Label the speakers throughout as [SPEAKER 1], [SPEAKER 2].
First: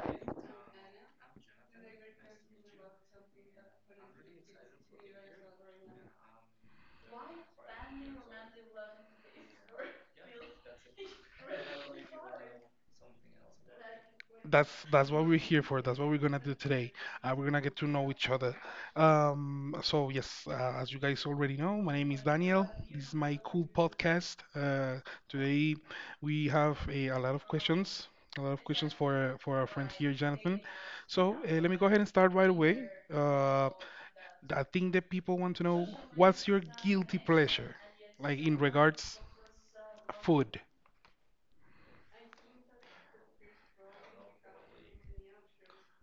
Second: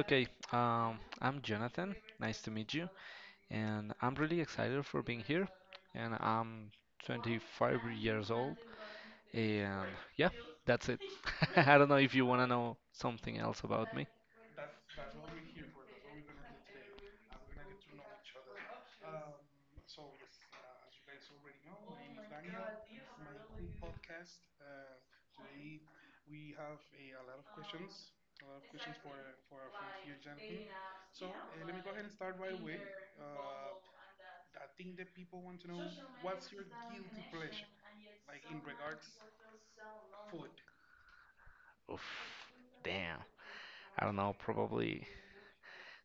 [SPEAKER 1] okay. I'm Jonathan. Nice to meet you. And I'm really excited for being here. And I'm 25 years old. And yeah, that's it. I don't know if you want to know something else about me.
[SPEAKER 2] That's what we're here for. That's what we're gonna do today. We're gonna get to know each other. So yes, as you guys already know, my name is Daniel. This is my cool podcast. Today we have a lot of questions, a lot of questions for our friend here, Jonathan. So let me go ahead and start right away. Uh, I think that people want to know what's your guilty pleasure, like in regards food.
[SPEAKER 1] Oof, damn. I don't know, probably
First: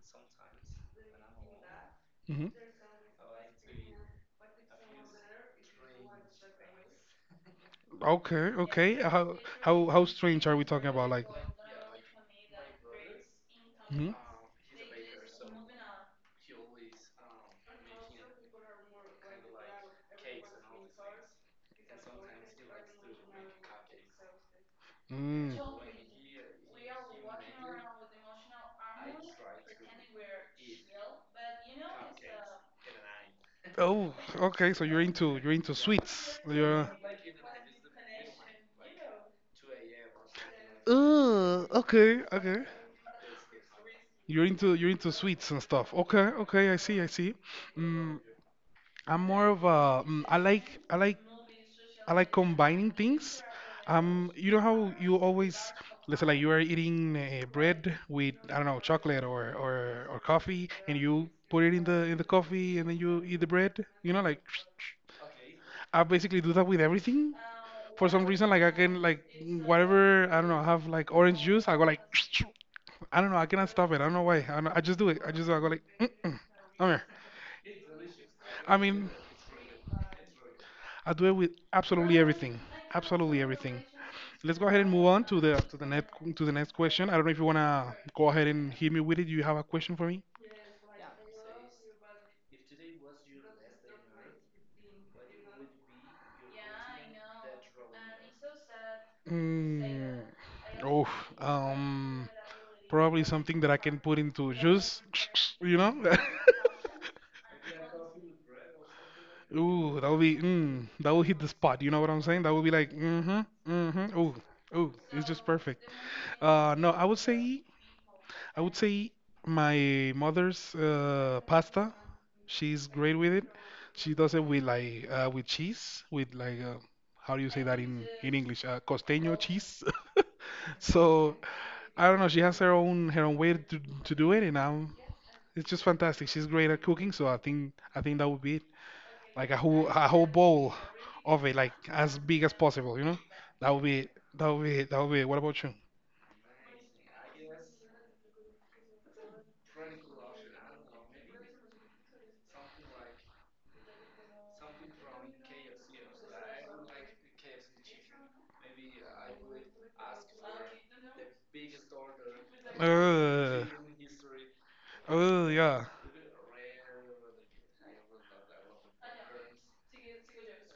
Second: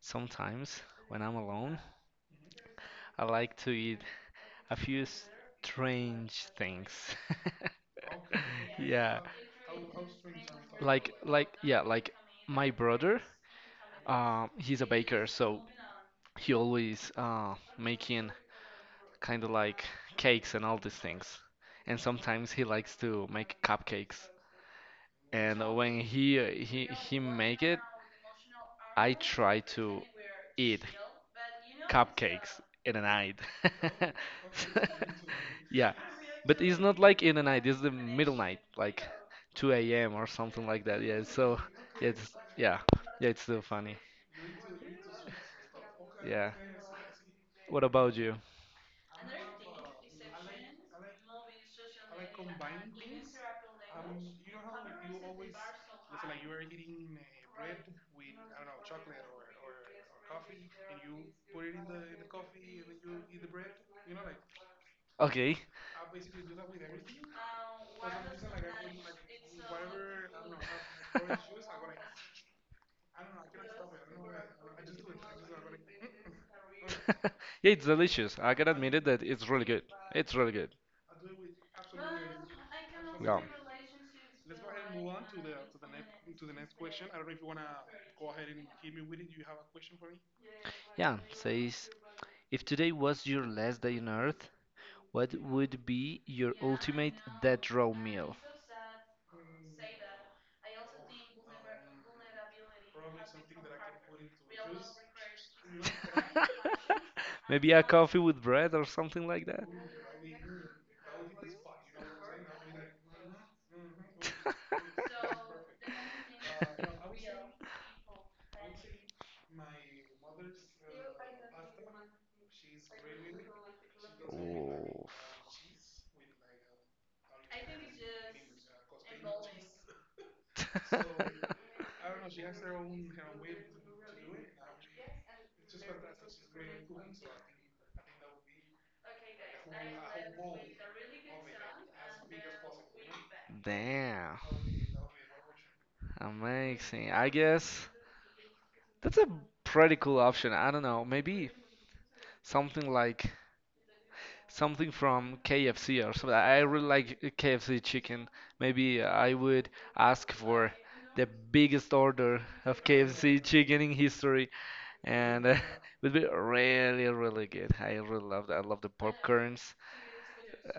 [SPEAKER 1] sometimes when I'm alone,
[SPEAKER 2] hmm
[SPEAKER 1] I like to eat a few strange things.
[SPEAKER 2] Okay, okay.
[SPEAKER 1] Yeah.
[SPEAKER 2] How strange are we talking about?
[SPEAKER 1] like
[SPEAKER 2] Like,
[SPEAKER 1] like yeah like my brother
[SPEAKER 2] hmm
[SPEAKER 1] he's a baker, so he always making kind of like cakes and all these things, and sometimes he likes to make cupcakes. And
[SPEAKER 2] mm.
[SPEAKER 1] when he make it, I try to eat cupcakes in a night.
[SPEAKER 2] Oh, okay. So you're into you're into
[SPEAKER 1] Yeah,
[SPEAKER 2] sweets.
[SPEAKER 1] but it's
[SPEAKER 2] You're
[SPEAKER 1] not like in the night. It's the middle night, like 2 a.m. or something like that. Yeah. So
[SPEAKER 2] oh,
[SPEAKER 1] yeah,
[SPEAKER 2] okay,
[SPEAKER 1] it's
[SPEAKER 2] okay.
[SPEAKER 1] yeah, yeah. It's still funny.
[SPEAKER 2] You're into sweets and stuff. Okay,
[SPEAKER 1] Yeah.
[SPEAKER 2] okay. I see, I see.
[SPEAKER 1] What about
[SPEAKER 2] Mm,
[SPEAKER 1] you?
[SPEAKER 2] I'm more of a mm, I like I like combining things. You know how you always, let's say, like you are eating bread with I don't know chocolate, or or coffee, and you put it in the coffee, and then you eat the bread. You know, like
[SPEAKER 1] Okay.
[SPEAKER 2] I basically do that with everything. For some reason, like I can like whatever I don't know, I have like orange juice. I go like I don't know, I cannot stop it. I don't know why. I don't, I just do it. I just do it. I go like, mm-mm, come here.
[SPEAKER 1] Yeah, it's delicious. I can
[SPEAKER 2] I
[SPEAKER 1] admit it
[SPEAKER 2] mean.
[SPEAKER 1] that it's really good. It's really good.
[SPEAKER 2] I do it with absolutely everything.
[SPEAKER 1] Yeah.
[SPEAKER 2] Absolutely everything. Let's go ahead and move on to the next question. I don't know if you wanna go ahead and hit me with it. Do you have a question for me?
[SPEAKER 1] Yeah, says if today was your last day on Earth, what would be your ultimate death row meal?
[SPEAKER 2] Mm, oh, um, probably something that I can put into juice. You know?
[SPEAKER 1] Maybe a coffee with bread or something like that.
[SPEAKER 2] Ooh, that will be mm, that will hit the spot. You know what I'm saying? That will be like mm-hmm, mm-hmm. Ooh, ooh, it's just perfect. No, I would say I would say my mother's pasta. She's great with it. She does it with like
[SPEAKER 1] Oof.
[SPEAKER 2] with cheese, with like how do you say that in English? Costeño cheese. So I don't know. She has her own way to do it, and it's just fantastic. She's great at cooking, so I think that would be it. Like a whole bowl of it, like as big as possible. You know, that would be it.
[SPEAKER 1] Damn.
[SPEAKER 2] That would be it. That would be it. What about you?
[SPEAKER 1] Amazing. I guess that's a pretty cool option. I don't know, maybe something like something from KFC or something. I really like KFC chicken. Maybe I would ask for the biggest order of KFC
[SPEAKER 2] Uh,
[SPEAKER 1] chicken in history, and it
[SPEAKER 2] yeah.
[SPEAKER 1] would be really, really good. I really love that. I love the popcorns.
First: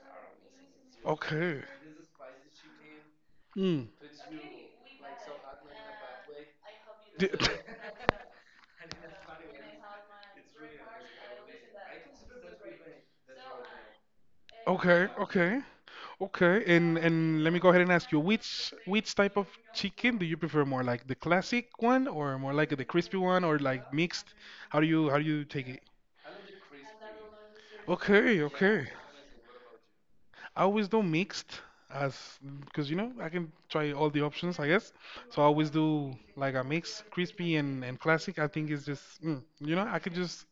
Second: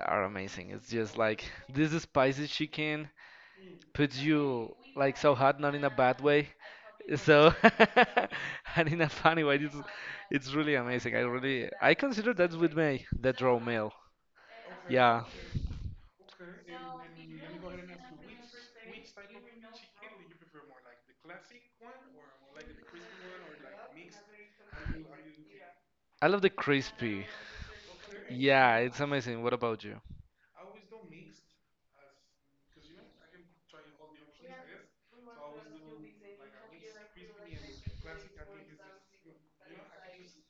[SPEAKER 1] Are amazing. It's just like
[SPEAKER 2] Okay.
[SPEAKER 1] this is spicy chicken,
[SPEAKER 2] Hmm.
[SPEAKER 1] puts you like so hot, not in a bad way.
[SPEAKER 2] D-
[SPEAKER 1] So and in a funny way, it's really amazing. I really I consider that's with me the draw meal.
[SPEAKER 2] Okay,
[SPEAKER 1] Yeah,
[SPEAKER 2] okay, okay. And let me go ahead and ask you, which type of chicken do you prefer more, like the classic one or more like the crispy one or like mixed? How do you take it?
[SPEAKER 1] I love the crispy.
[SPEAKER 2] Okay,
[SPEAKER 1] Yeah,
[SPEAKER 2] okay.
[SPEAKER 1] it's amazing. What about you?
[SPEAKER 2] I always do mixed as because you know I can try all the options, I guess. So I always do like a mix, crispy and classic. I think it's just mm, you know I could just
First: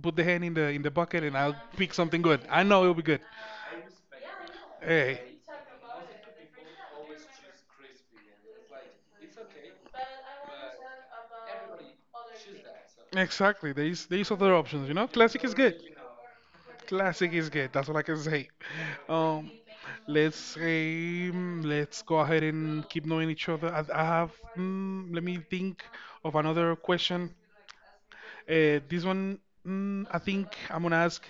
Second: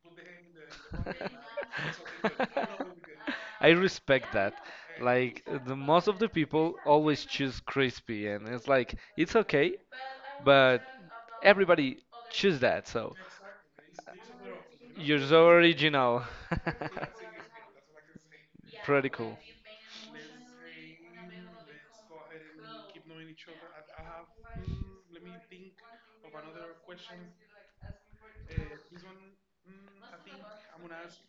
[SPEAKER 2] put the hand in the bucket and I'll pick something good. I know it'll be good.
[SPEAKER 1] I respect that.
[SPEAKER 2] Hey.
[SPEAKER 1] Like the most of the people always choose crispy, and it's like it's okay, but everybody choose that. So
[SPEAKER 2] Exactly. There's other options. You know,
[SPEAKER 1] you're
[SPEAKER 2] classic
[SPEAKER 1] so
[SPEAKER 2] is good.
[SPEAKER 1] original.
[SPEAKER 2] Classic is good. That's all I can say.
[SPEAKER 1] Pretty cool.
[SPEAKER 2] Um, let's say mm, let's go ahead and keep knowing each other. I have. Mm, let me think of another question. This one, mm, I think I'm gonna ask,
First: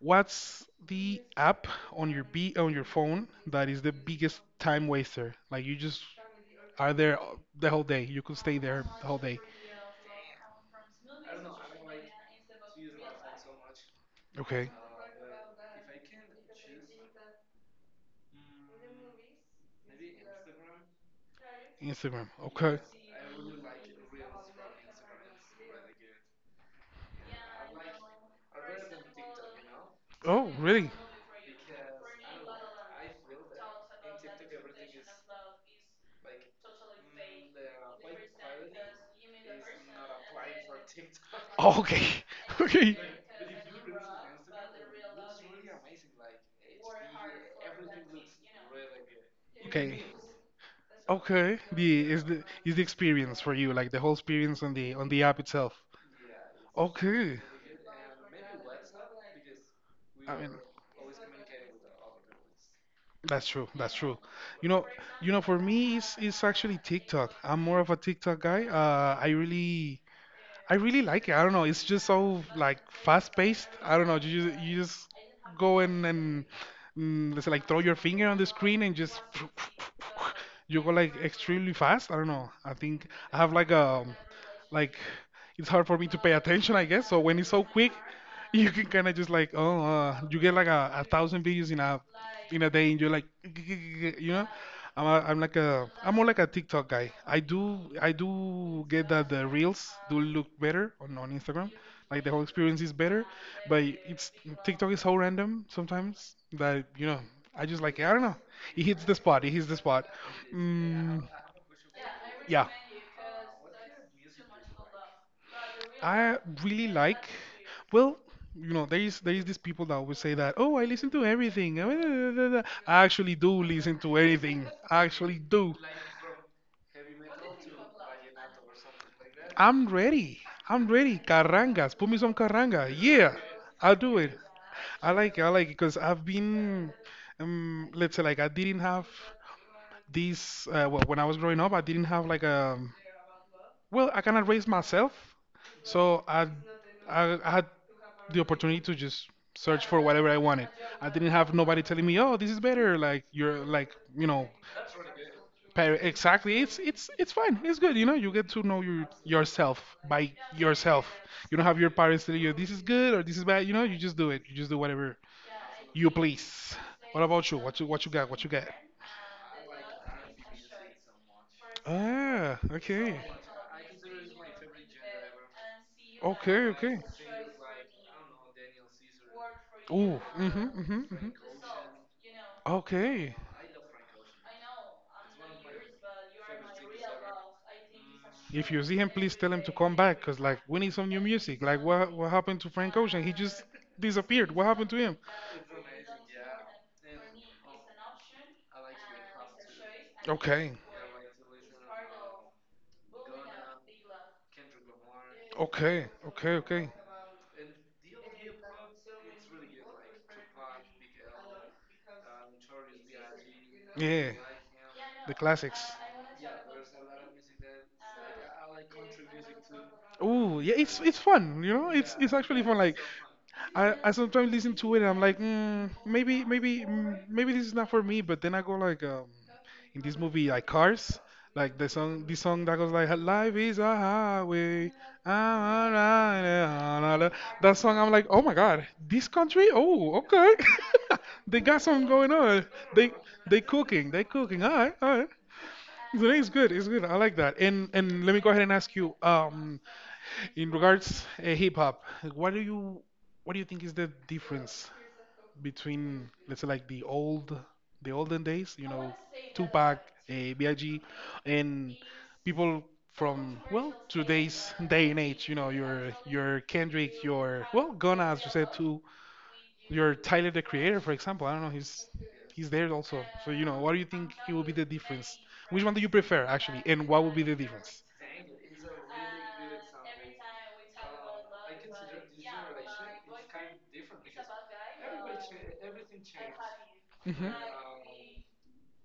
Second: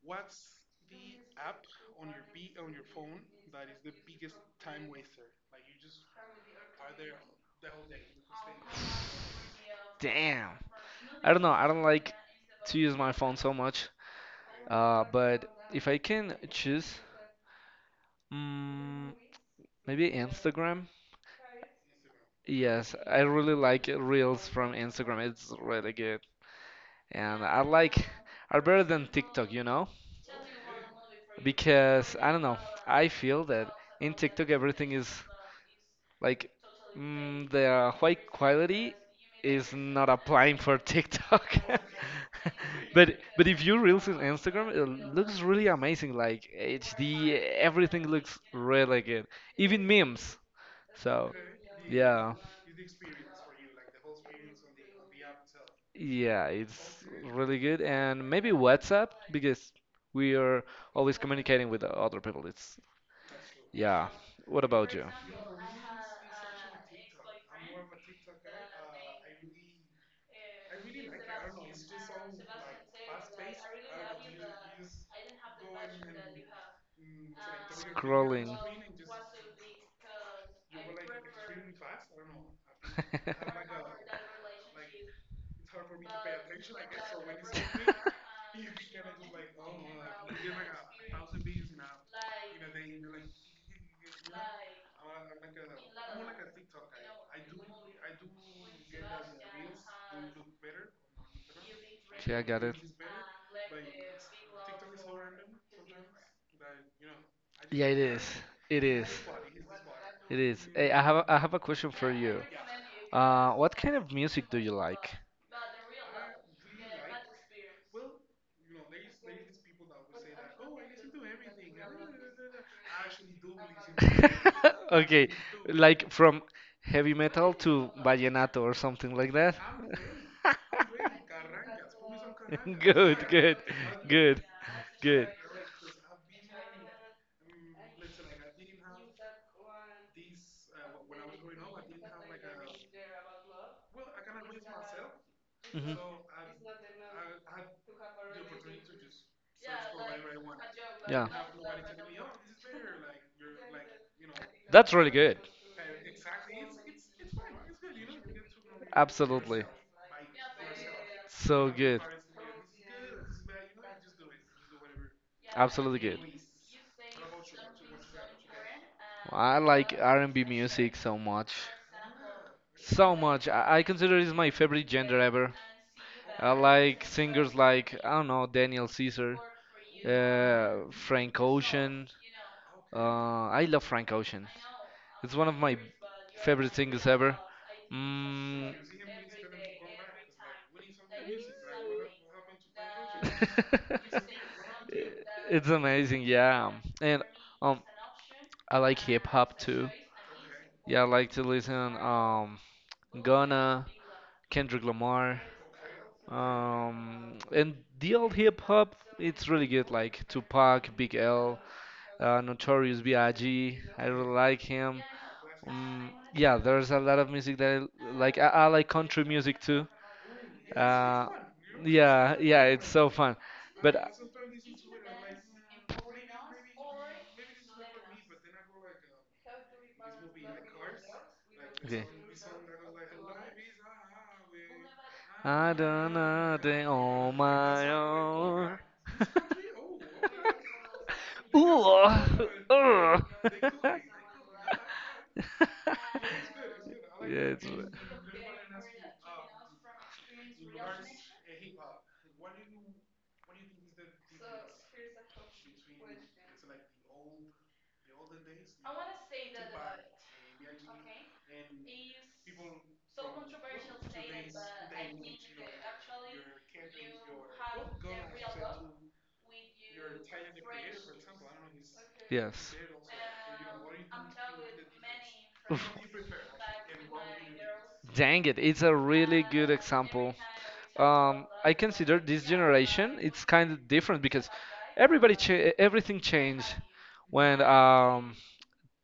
[SPEAKER 2] what's the app on your phone that is the biggest time waster? Like you just are there the whole day. You could stay there the whole day.
[SPEAKER 1] Damn. I don't know. I don't like to use my phone so much.
[SPEAKER 2] Okay.
[SPEAKER 1] But if I can choose, mm, maybe Instagram.
[SPEAKER 2] Instagram. Okay.
[SPEAKER 1] Yes, I really like reels from Instagram. It's really good, and I like are better than TikTok. You know?
[SPEAKER 2] Oh, really?
[SPEAKER 1] Because I don't know. I feel that in TikTok everything is like the high quality is not applying for TikTok.
[SPEAKER 2] Oh, okay. Okay.
[SPEAKER 1] But if you reels in Instagram, it looks really amazing. Like HD, everything looks really good. Even
[SPEAKER 2] Okay.
[SPEAKER 1] memes. So
[SPEAKER 2] Okay. The is
[SPEAKER 1] yeah.
[SPEAKER 2] the is the experience for you, like the whole experience on the app itself.
[SPEAKER 1] Yeah, it's
[SPEAKER 2] Okay.
[SPEAKER 1] really good. And maybe WhatsApp because we
[SPEAKER 2] I mean,
[SPEAKER 1] are always communicating with the other people. It's
[SPEAKER 2] that's true. That's
[SPEAKER 1] yeah.
[SPEAKER 2] true.
[SPEAKER 1] What
[SPEAKER 2] You know,
[SPEAKER 1] about you?
[SPEAKER 2] you know, for me, it's actually TikTok. I'm more of a TikTok guy. I really. I really like it. I don't know. It's just so like fast paced. I don't know. You just go and mm, let's say like throw your finger on the
[SPEAKER 1] Scrolling.
[SPEAKER 2] screen and just you go like extremely fast. I don't know. I think I have like a like it's hard for me to pay attention, I guess. So when it's so quick, you can kind of just like oh you get like a thousand videos in a day and you're like you know I'm like a I'm more like a TikTok guy. I do get that the reels do look better on Instagram. Like the
[SPEAKER 1] Okay, I
[SPEAKER 2] whole
[SPEAKER 1] got it.
[SPEAKER 2] experience is better, but it's TikTok is so random sometimes that you know I just
[SPEAKER 1] Yeah, it
[SPEAKER 2] like I don't
[SPEAKER 1] is.
[SPEAKER 2] know.
[SPEAKER 1] It
[SPEAKER 2] It hits
[SPEAKER 1] is.
[SPEAKER 2] the spot. It hits the spot.
[SPEAKER 1] It is. Hey,
[SPEAKER 2] Mm,
[SPEAKER 1] I have a question for you.
[SPEAKER 2] yeah.
[SPEAKER 1] What kind of music do you like?
[SPEAKER 2] I really like, well, you know, there is these people that always say that, oh, I listen to everything. Da, da, da, da." I actually do listen to anything. I
[SPEAKER 1] Okay,
[SPEAKER 2] actually do.
[SPEAKER 1] like from heavy metal to vallenato or something like that.
[SPEAKER 2] I'm ready. I'm ready. Carrangas. Put me some carranga.
[SPEAKER 1] Good,
[SPEAKER 2] Yeah,
[SPEAKER 1] good,
[SPEAKER 2] I'll do it.
[SPEAKER 1] good,
[SPEAKER 2] I
[SPEAKER 1] good.
[SPEAKER 2] like it. I like it because I've been, let's say, like, I didn't have these. Well, when I was growing up, I didn't have like a. Well, I cannot raise myself,
[SPEAKER 1] Hmm.
[SPEAKER 2] so I, I had the opportunity to just search for whatever I wanted. I
[SPEAKER 1] Yeah,
[SPEAKER 2] didn't have nobody telling me, "Oh, this is better." Like you're like you know,
[SPEAKER 1] that's really good.
[SPEAKER 2] pa- exactly. It's fine. It's good. You know, you get to know
[SPEAKER 1] Absolutely,
[SPEAKER 2] yourself by yourself. You
[SPEAKER 1] so
[SPEAKER 2] don't have your
[SPEAKER 1] good.
[SPEAKER 2] parents telling you this is good or this is bad. You know, you just do it. You just do whatever
[SPEAKER 1] Absolutely
[SPEAKER 2] you
[SPEAKER 1] good.
[SPEAKER 2] please. What about you? What you what you got? What you got?
[SPEAKER 1] Well, I like R&B music so much.
[SPEAKER 2] Ah,
[SPEAKER 1] So
[SPEAKER 2] okay.
[SPEAKER 1] much. I consider it's my favorite genre ever. I
[SPEAKER 2] Okay, okay.
[SPEAKER 1] like singers like I don't know Daniel Caesar,
[SPEAKER 2] Ooh, mhm, mhm, mhm.
[SPEAKER 1] Frank Ocean.
[SPEAKER 2] Okay.
[SPEAKER 1] I love Frank Ocean. It's one of my favorite singers ever.
[SPEAKER 2] If
[SPEAKER 1] Mm.
[SPEAKER 2] you see him, please tell him to come back, cause like we need some new music. Like what happened to Frank Ocean? He just disappeared. What happened to him?
[SPEAKER 1] It's amazing, yeah. And um, I like hip hop too.
[SPEAKER 2] Okay,
[SPEAKER 1] Yeah, I like to listen Gunna, Kendrick Lamar.
[SPEAKER 2] okay, okay, okay.
[SPEAKER 1] Um, and the old hip hop, it's really good like Tupac, Big L, Notorious B.I.G. I G. I really
[SPEAKER 2] Yeah,
[SPEAKER 1] like him.
[SPEAKER 2] the classics.
[SPEAKER 1] Yeah, there's a lot of music that I like. I like country music too.
[SPEAKER 2] Oh yeah, it's
[SPEAKER 1] Uh,
[SPEAKER 2] fun, you know. It's
[SPEAKER 1] yeah,
[SPEAKER 2] actually
[SPEAKER 1] yeah,
[SPEAKER 2] fun.
[SPEAKER 1] it's
[SPEAKER 2] Like
[SPEAKER 1] so fun. But
[SPEAKER 2] I sometimes listen to it and I'm like, mm, maybe maybe mm, maybe this is not for me. But then I go like, in this movie like Cars, like the
[SPEAKER 1] okay.
[SPEAKER 2] song the song that goes like, life is a highway.
[SPEAKER 1] I
[SPEAKER 2] I'm
[SPEAKER 1] done nothing
[SPEAKER 2] riding on
[SPEAKER 1] on
[SPEAKER 2] that
[SPEAKER 1] my
[SPEAKER 2] song, I'm like, oh my
[SPEAKER 1] own.
[SPEAKER 2] God, this country? Oh, okay. They got something going
[SPEAKER 1] Ooh,
[SPEAKER 2] on. They
[SPEAKER 1] ugh.
[SPEAKER 2] they cooking, they cooking. All right, all right. So it's good, it's good. I like
[SPEAKER 1] Yeah,
[SPEAKER 2] that.
[SPEAKER 1] it's
[SPEAKER 2] And let me go ahead and ask you. In regards hip hop, what do you what do you think is the difference between let's say like the olden days, you know, Tupac, B.I.G., and people from well today's day and age, you know, your Kendrick, your well Gunna, as you said too, your Tyler the Creator, for example. I don't know, he's
[SPEAKER 1] yes.
[SPEAKER 2] there also. So you know, what do you think it will be the difference? Which
[SPEAKER 1] Oof.
[SPEAKER 2] one do you prefer actually, and what would be the difference?
[SPEAKER 1] Dang it, it's a really good example. I consider this generation, it's kind of different because everybody everything changed
[SPEAKER 2] hmm
[SPEAKER 1] when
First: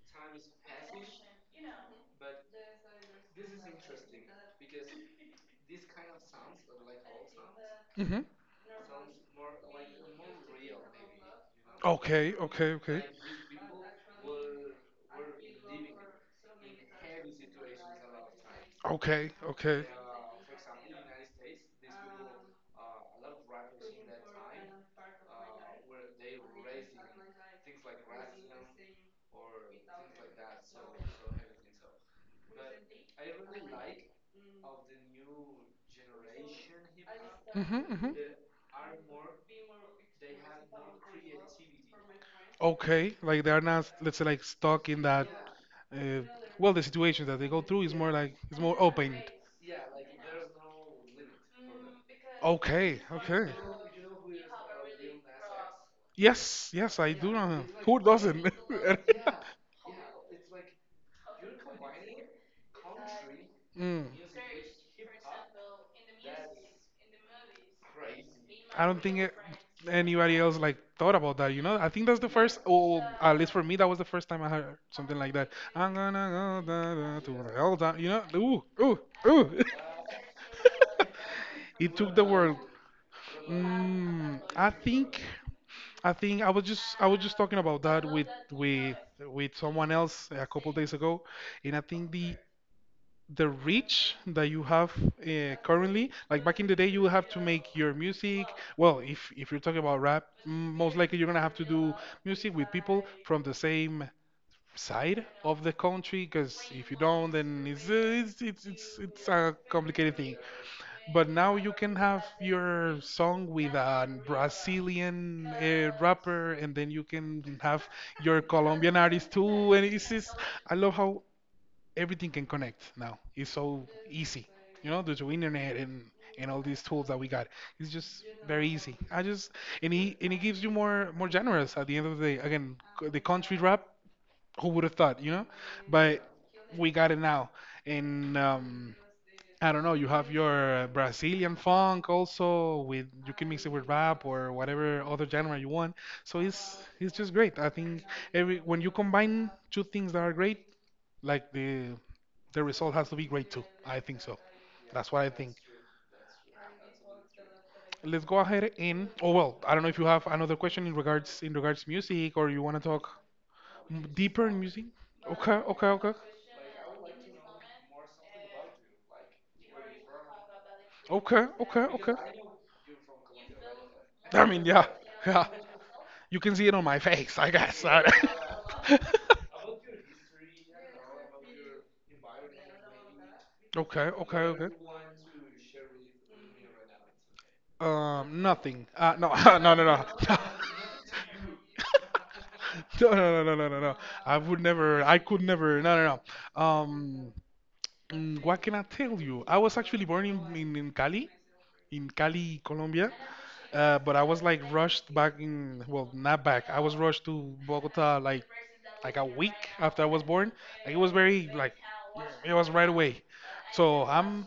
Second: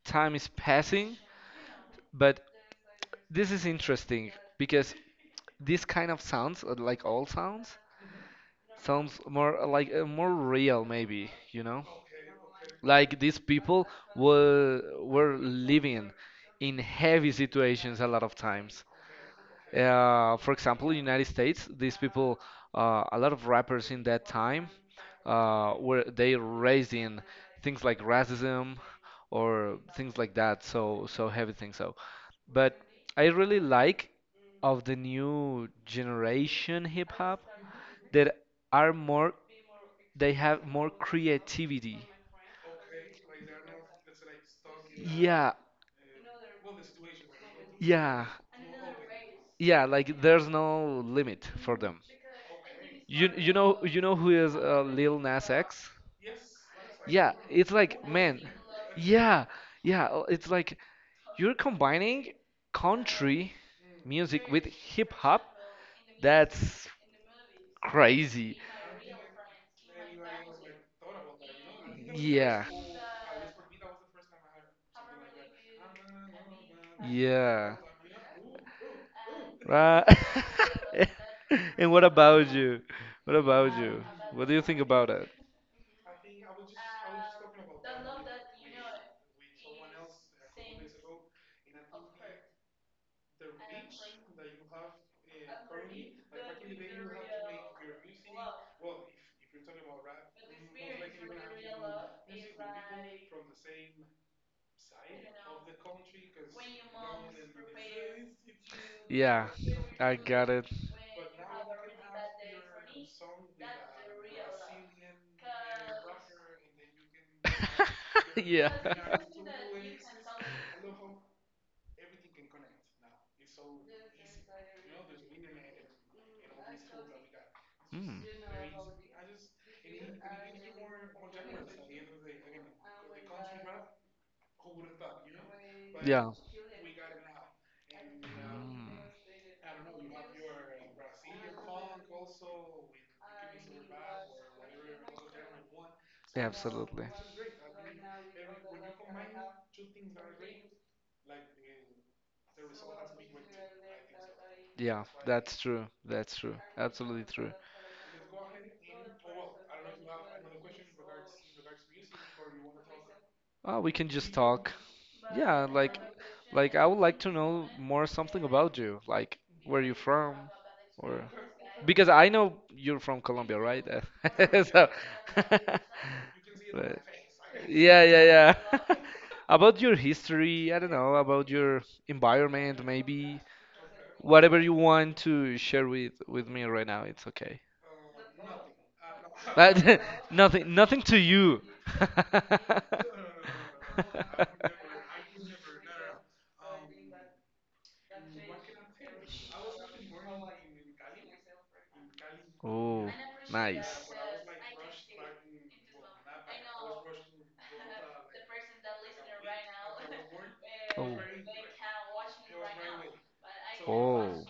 [SPEAKER 1] time is passing, but this is interesting because this kind of sounds, like all sounds,
[SPEAKER 2] hmm
[SPEAKER 1] sounds more more real, maybe, you know?
[SPEAKER 2] Okay, okay, okay.
[SPEAKER 1] Like these people were living in heavy situations a lot of times.
[SPEAKER 2] Okay, okay.
[SPEAKER 1] For example, United States, these people, a lot of rappers in that time, were they raised in things like racism or things like that. So so heavy things. So but I really like of the new generation hip hop
[SPEAKER 2] Mhm, mhm.
[SPEAKER 1] that are more they have more creativity.
[SPEAKER 2] Okay, like they're not, let's say, like stuck in that.
[SPEAKER 1] Yeah,
[SPEAKER 2] Uh, well, the situation that they go through is more
[SPEAKER 1] yeah,
[SPEAKER 2] like it's more open.
[SPEAKER 1] yeah, like there's no limit for them.
[SPEAKER 2] Okay,
[SPEAKER 1] You
[SPEAKER 2] okay.
[SPEAKER 1] you know who is Lil Nas X?
[SPEAKER 2] Yes, yes, I do
[SPEAKER 1] Yeah,
[SPEAKER 2] know him.
[SPEAKER 1] it's
[SPEAKER 2] Who
[SPEAKER 1] like man,
[SPEAKER 2] doesn't?
[SPEAKER 1] yeah, yeah. It's like you're combining country
[SPEAKER 2] Mm.
[SPEAKER 1] music with hip hop. That's crazy.
[SPEAKER 2] I don't think it, anybody else like thought about that. You know, I think that's the
[SPEAKER 1] Yeah,
[SPEAKER 2] first, or at least for me, that was the first time I heard something like that. I'm gonna go da, da, to
[SPEAKER 1] yeah.
[SPEAKER 2] hell, da, you know, ooh, ooh, ooh.
[SPEAKER 1] Right. And
[SPEAKER 2] It
[SPEAKER 1] what
[SPEAKER 2] took the
[SPEAKER 1] about
[SPEAKER 2] world.
[SPEAKER 1] you? What about you?
[SPEAKER 2] Mm,
[SPEAKER 1] What do you
[SPEAKER 2] I
[SPEAKER 1] think about
[SPEAKER 2] think,
[SPEAKER 1] it?
[SPEAKER 2] I was just talking about that with with someone else a couple days ago, and I think the reach that you have currently like back in the day you would have to make your music well if you're talking about rap m- most likely you're gonna have to do music with people from the same side of the country because if you don't then it's
[SPEAKER 1] Yeah,
[SPEAKER 2] a complicated
[SPEAKER 1] I
[SPEAKER 2] thing
[SPEAKER 1] got it.
[SPEAKER 2] but now you can have your song with a brazilian rapper and then you can have your
[SPEAKER 1] Yeah.
[SPEAKER 2] colombian artist too and it's just I love how everything can connect now. It's so easy, you know, due to internet and all these tools that we got. It's
[SPEAKER 1] Mm.
[SPEAKER 2] just very easy. I just and he and it gives you more genres at the end of the day. Again, c- the country rap. Who would have thought, you know? But
[SPEAKER 1] Yeah.
[SPEAKER 2] we got it now. And
[SPEAKER 1] Mm.
[SPEAKER 2] I don't know. You have your Brazilian funk also with you can mix it with rap or whatever other genre you want. So it's
[SPEAKER 1] Absolutely.
[SPEAKER 2] it's just great. I think every when you combine two things that are great, like the result has to be great too. I think so.
[SPEAKER 1] Yeah,
[SPEAKER 2] That's what I think.
[SPEAKER 1] that's true. That's true. Absolutely true.
[SPEAKER 2] Let's go ahead and oh well, I don't know if you have another question in regards music or you want to talk
[SPEAKER 1] Oh, we can just
[SPEAKER 2] deeper in
[SPEAKER 1] talk.
[SPEAKER 2] music. Okay,
[SPEAKER 1] Yeah,
[SPEAKER 2] okay, okay,
[SPEAKER 1] like I would like to know more something about you. Like, where you from, or
[SPEAKER 2] okay, okay,
[SPEAKER 1] because
[SPEAKER 2] okay.
[SPEAKER 1] I know you're from Colombia, right?
[SPEAKER 2] I mean, yeah,
[SPEAKER 1] So,
[SPEAKER 2] yeah. You can see it on my
[SPEAKER 1] but-
[SPEAKER 2] face, I guess.
[SPEAKER 1] yeah,
[SPEAKER 2] okay,
[SPEAKER 1] yeah, yeah. About your history, I don't know, about your environment, maybe
[SPEAKER 2] okay,
[SPEAKER 1] whatever
[SPEAKER 2] okay.
[SPEAKER 1] you want to share with me right now, it's okay.
[SPEAKER 2] Nothing. No, no, no,
[SPEAKER 1] But
[SPEAKER 2] no.
[SPEAKER 1] nothing, nothing to you.
[SPEAKER 2] no, no, no, no, no, no. No. I would never, I could never, no, no, no. What can I tell you? I was actually born in, in, Cali, in Cali,
[SPEAKER 1] Oh,
[SPEAKER 2] Colombia,
[SPEAKER 1] nice.
[SPEAKER 2] but I was like rushed back in, well, not back. I was rushed to Bogota like a week after I was born. Like it was
[SPEAKER 1] Oh.
[SPEAKER 2] very, it was right away. So
[SPEAKER 1] Oh.
[SPEAKER 2] I'm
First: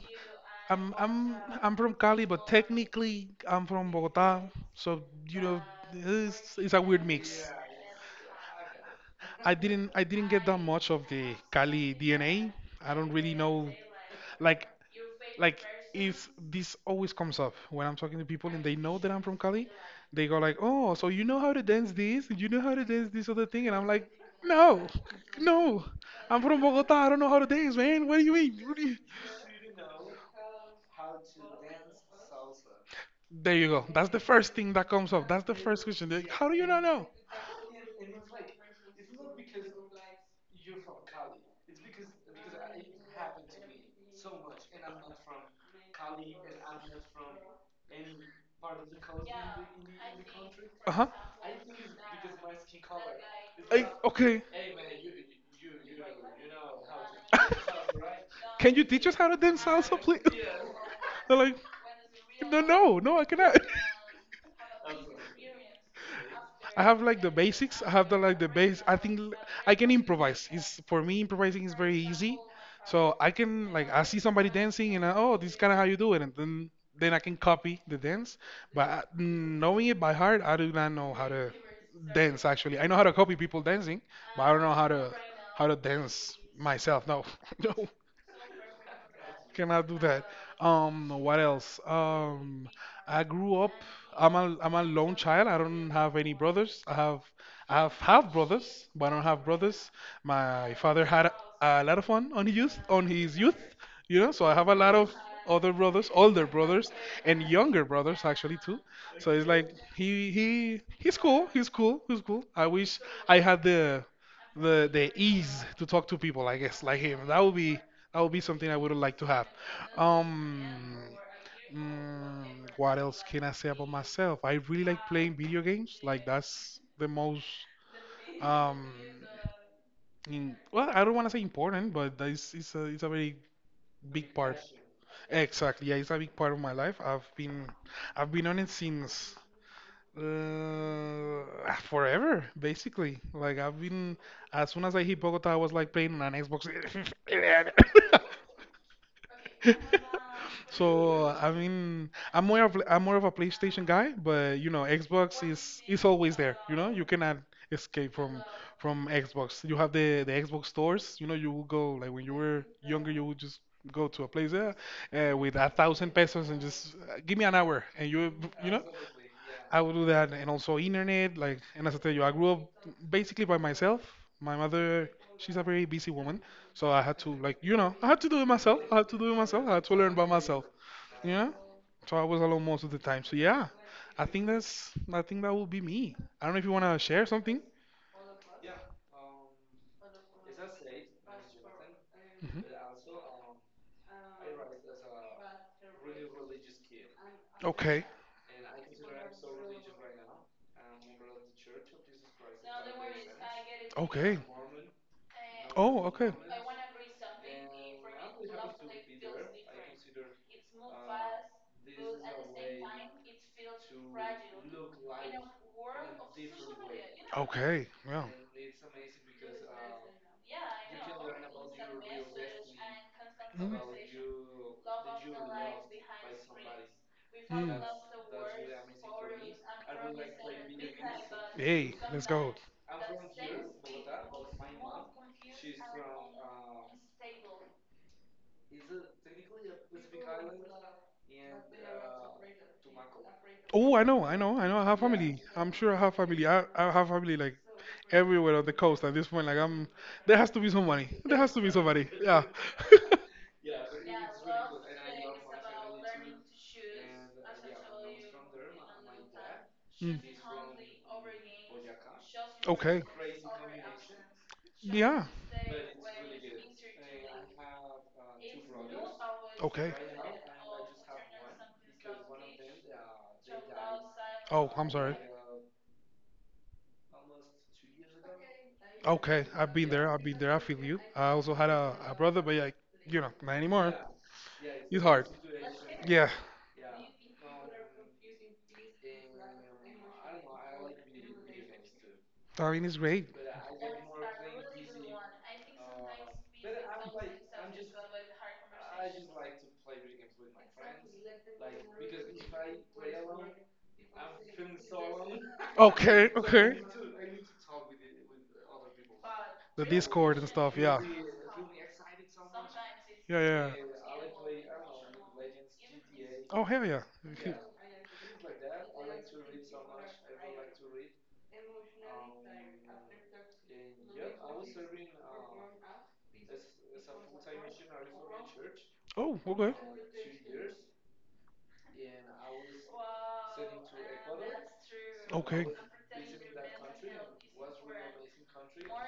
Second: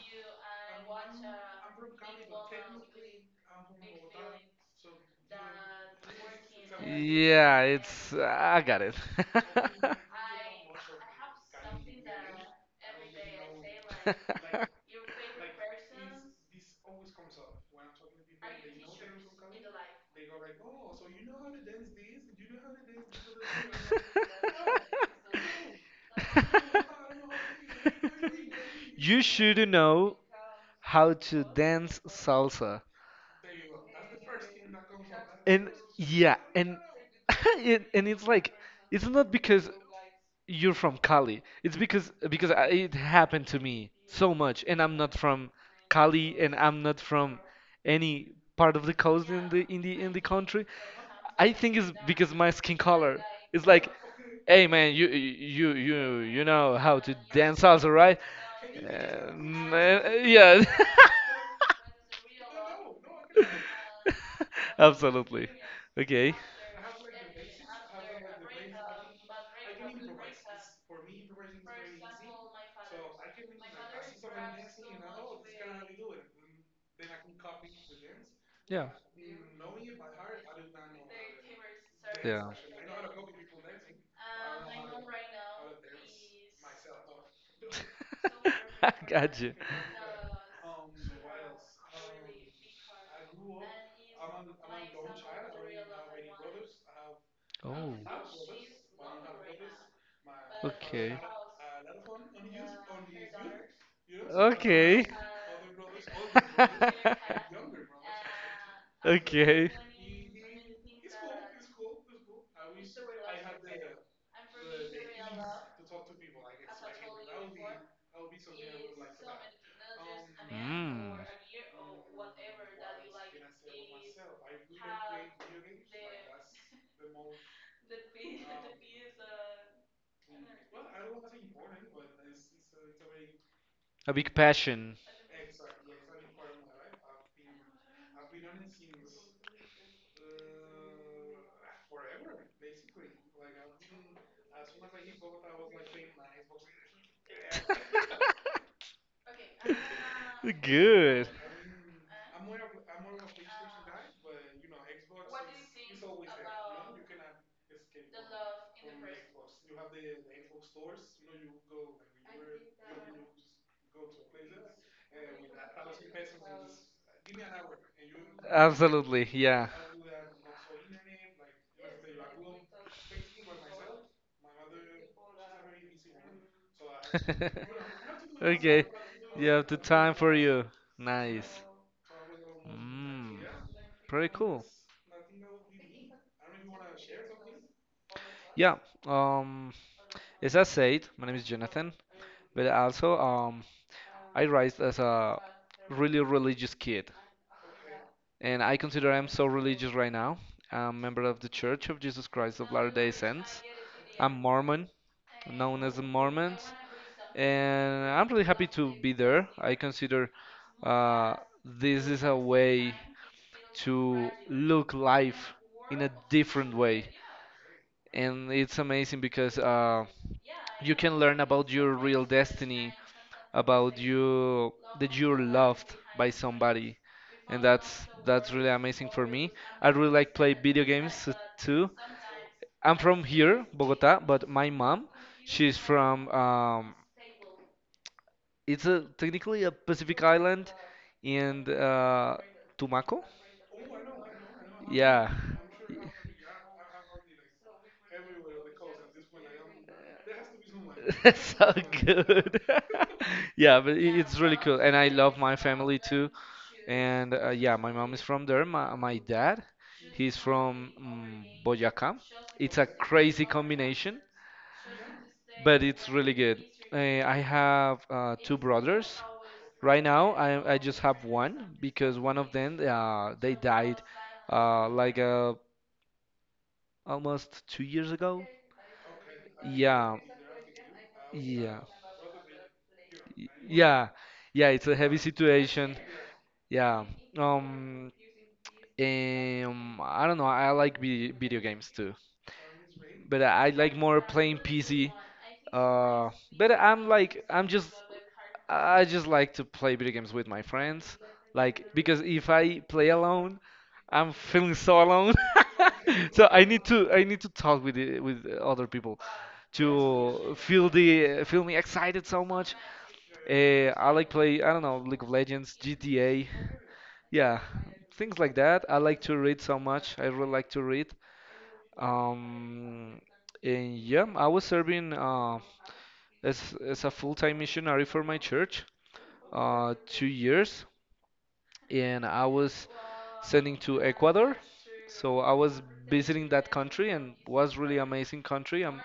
[SPEAKER 2] I'm I'm I'm from Cali, but technically I'm from Bogota. So you know, it's a weird mix.
[SPEAKER 1] Yeah, it's. I got it.
[SPEAKER 2] I didn't I didn't get that much of the Cali DNA. I don't really know like like if this always comes up when I'm talking to people and they know that I'm from Cali, they go like, "Oh, so you know how to dance this? You know how to dance this other thing?" And I'm like, "No, no, I'm from Bogota. I don't know how to dance, man. What do you mean?
[SPEAKER 1] You should know how to dance salsa.
[SPEAKER 2] There you go. That's the first thing that comes up. That's the
[SPEAKER 1] And
[SPEAKER 2] first question. They're like,
[SPEAKER 1] yeah,
[SPEAKER 2] how do you
[SPEAKER 1] and
[SPEAKER 2] not know?
[SPEAKER 1] and it's like it's not because you're from Cali. It's because I, it happened to me so much, and I'm not from Cali, and I'm not from any part of the coast in the country.
[SPEAKER 2] Uh huh.
[SPEAKER 1] I think it's because my skin color. It's like,
[SPEAKER 2] Okay.
[SPEAKER 1] hey man, you know how to dance salsa, right?
[SPEAKER 2] Can you teach us how to dance salsa, please?
[SPEAKER 1] Man, yeah,
[SPEAKER 2] They're like, no, no, no, I cannot.
[SPEAKER 1] absolutely. Okay.
[SPEAKER 2] I have like the basics. I have the like the base. I can improvise. It's for me improvising is very easy. So I can like I see somebody dancing and I, oh this is kind of how you do it and then I can copy the dance. But
[SPEAKER 1] Yeah.
[SPEAKER 2] knowing it by heart, I do not know how to dance
[SPEAKER 1] Yeah.
[SPEAKER 2] actually. I know how to copy people dancing, but I don't know how to dance myself. No, no. Cannot do that. What else? I grew up. I'm a lone child. I don't have any brothers. I have
[SPEAKER 1] Oh,
[SPEAKER 2] half brothers, but I don't have brothers. My father
[SPEAKER 1] okay.
[SPEAKER 2] had a lot of fun on his youth on his youth. You know. So I have a lot of other brothers, older brothers, and younger brothers actually too. So it's like he he's cool. He's cool. He's cool. I wish I had the ease to talk to people. I guess like him. That would be something I would like to have. Um,
[SPEAKER 1] Mm,
[SPEAKER 2] mm, what else can I say about myself? I really like playing video games. Like that's the most um, in, well, I don't want to say important, but that is, it's a very
[SPEAKER 1] a
[SPEAKER 2] big
[SPEAKER 1] big
[SPEAKER 2] part.
[SPEAKER 1] passion.
[SPEAKER 2] Exactly, yeah, it's a big part of my life. I've been on it since uh, forever, basically. Like I've been as soon as I hit Bogota, I was like playing on an Xbox. So I mean, I'm more of a PlayStation guy, but you know, Xbox is always there. You know, you cannot escape from Xbox. You have the Xbox stores. You know, you would go like when you were younger, you would just go to a place there with a thousand pesos and just give me an hour, and you know.
[SPEAKER 1] Absolutely, yeah.
[SPEAKER 2] I would do that, and also internet. Like, and as I tell you, I grew up basically by myself. My mother, she's a very busy woman, so I had to, like, you know,
[SPEAKER 1] Okay,
[SPEAKER 2] I had to do it
[SPEAKER 1] you
[SPEAKER 2] myself.
[SPEAKER 1] have
[SPEAKER 2] I
[SPEAKER 1] the
[SPEAKER 2] had to learn
[SPEAKER 1] time
[SPEAKER 2] by
[SPEAKER 1] for
[SPEAKER 2] myself.
[SPEAKER 1] you.
[SPEAKER 2] You know,
[SPEAKER 1] Nice.
[SPEAKER 2] so I was alone most of the time. So
[SPEAKER 1] Mm,
[SPEAKER 2] yeah,
[SPEAKER 1] pretty cool.
[SPEAKER 2] I think that will be me. I don't know if you wanna share something.
[SPEAKER 1] Yeah. Um, as I said, my name is Jonathan,
[SPEAKER 2] Hmm.
[SPEAKER 1] but also I raised as a really religious kid.
[SPEAKER 2] Okay.
[SPEAKER 1] And I consider I'm so religious right now. I'm a member of the Church of Jesus Christ of Latter-day Saints. I'm
[SPEAKER 2] Okay.
[SPEAKER 1] Mormon, known as
[SPEAKER 2] Oh,
[SPEAKER 1] the
[SPEAKER 2] okay.
[SPEAKER 1] Mormons, and I'm really happy to be there. I consider uh, this is a way to look life in a different way,
[SPEAKER 2] Okay. Yeah.
[SPEAKER 1] and it's amazing because you can learn about your real destiny,
[SPEAKER 2] Mhm.
[SPEAKER 1] about you that you're loved by somebody, and that's really amazing for me. I really like play video games too.
[SPEAKER 2] Hey, let's go.
[SPEAKER 1] I'm from here, Bogota, but my mom, she's from it's a technically a Pacific island and Tumaco.
[SPEAKER 2] Oh, I know, I know, I know. I have
[SPEAKER 1] Yeah.
[SPEAKER 2] family. I'm sure I have family. I have family like everywhere on the coast at this point. There has to be somebody. There has to be
[SPEAKER 1] So
[SPEAKER 2] somebody. Yeah.
[SPEAKER 1] good. Yeah, but it's really cool. And I love my family too. And yeah, my mom is from there. My dad,
[SPEAKER 2] Mm.
[SPEAKER 1] he's from Boyacá. It's a
[SPEAKER 2] Okay.
[SPEAKER 1] crazy combination,
[SPEAKER 2] Yeah.
[SPEAKER 1] but it's really good. I have two brothers.
[SPEAKER 2] Okay.
[SPEAKER 1] Right now, I just have one because one of them they died
[SPEAKER 2] Oh,
[SPEAKER 1] uh,
[SPEAKER 2] I'm sorry.
[SPEAKER 1] like uh, almost 2 years ago.
[SPEAKER 2] Okay, I've been there.
[SPEAKER 1] Yeah,
[SPEAKER 2] I've been there. I feel you. I also had
[SPEAKER 1] yeah,
[SPEAKER 2] a brother, but like, you know, not anymore.
[SPEAKER 1] yeah, yeah. It's a
[SPEAKER 2] It's
[SPEAKER 1] heavy
[SPEAKER 2] hard.
[SPEAKER 1] situation.
[SPEAKER 2] Yeah,
[SPEAKER 1] Yeah. Um. I don't know. I like video games too,
[SPEAKER 2] timing is great.
[SPEAKER 1] but I like more playing PC. Uh. But I'm like I'm just I just like to play video games with my friends. Like because if I play alone, I'm feeling so alone.
[SPEAKER 2] Okay,
[SPEAKER 1] So
[SPEAKER 2] okay.
[SPEAKER 1] I need to talk with with other people
[SPEAKER 2] The Discord and
[SPEAKER 1] to
[SPEAKER 2] stuff.
[SPEAKER 1] feel
[SPEAKER 2] Yeah.
[SPEAKER 1] the feel me excited so much.
[SPEAKER 2] Yeah, yeah, yeah.
[SPEAKER 1] I like play I don't know League of Legends, GTA,
[SPEAKER 2] Oh hell yeah. He-
[SPEAKER 1] yeah, things like that. I like to read so much. I really like to read. Um, and yeah, I was serving as a full-time missionary for my church
[SPEAKER 2] Oh, okay.
[SPEAKER 1] 2 years. And I was sending to Ecuador. So I
[SPEAKER 2] Okay.
[SPEAKER 1] was visiting that country and was really amazing country.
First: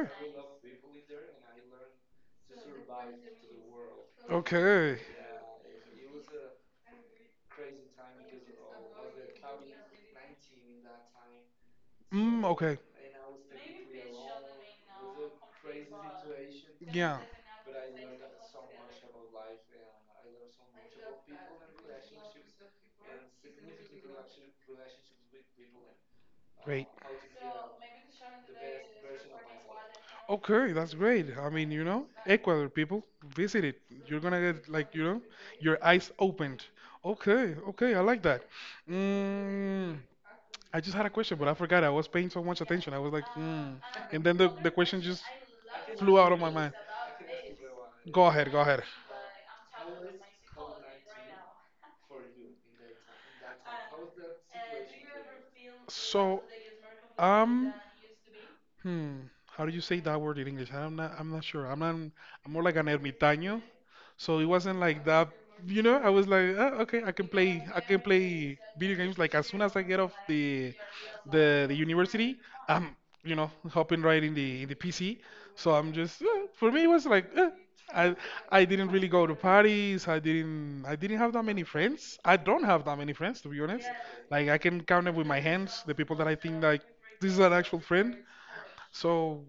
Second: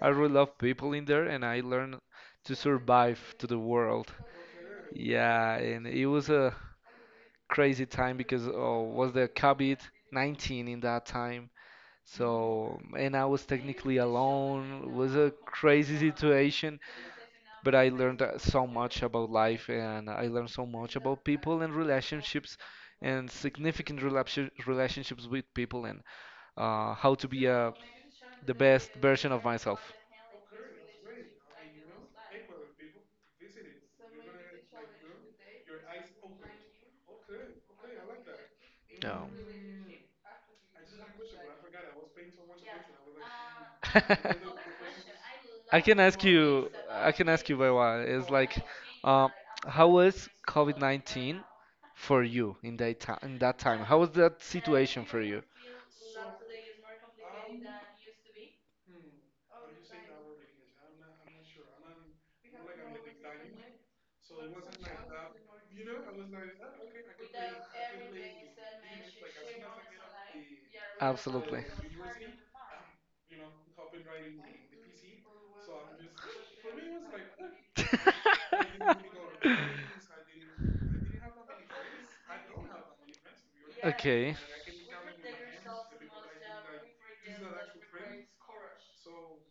[SPEAKER 1] I really love people in there and I learned to survive to the world.
[SPEAKER 2] Okay. Okay.
[SPEAKER 1] Yeah, and it was a crazy time because oh, was the COVID-19 in that time.
[SPEAKER 2] Mm, okay.
[SPEAKER 1] So, and I was technically alone. It was a crazy situation,
[SPEAKER 2] Yeah.
[SPEAKER 1] but I learned so much about life and I learned so much about people and relationships and significant relationships with people and
[SPEAKER 2] Great.
[SPEAKER 1] how to be the best version of myself.
[SPEAKER 2] Okay, that's great. I mean, you know, Ecuador people, visit it. You're gonna get like, you know, your eyes opened. Okay, okay, I like that.
[SPEAKER 1] Um,
[SPEAKER 2] Mm, I just had a question, but I forgot. I was paying so much attention. I was like, mm. And then the question just
[SPEAKER 1] I can
[SPEAKER 2] flew
[SPEAKER 1] ask
[SPEAKER 2] out of my
[SPEAKER 1] you.
[SPEAKER 2] mind.
[SPEAKER 1] I can ask you, Bewa.
[SPEAKER 2] Go
[SPEAKER 1] It's like,
[SPEAKER 2] ahead, go ahead.
[SPEAKER 1] um, how was COVID 19 for you in that time? In that time, how was that situation for you?
[SPEAKER 2] So um how do you say that word in English? I'm not sure. I'm not I'm more like an ermitaño. So it wasn't like that, you know, I was like, oh, okay, I can play video games like as soon as I get off the
[SPEAKER 1] Absolutely.
[SPEAKER 2] the the university, I'm you know, hopping right in the PC. So I'm just eh, for me it was like eh. I I didn't really go to parties. I didn't have that many friends. I don't have that many friends to be honest.
[SPEAKER 1] Okay.
[SPEAKER 2] Like I can count it with my hands the people that I think like this is an actual friend. So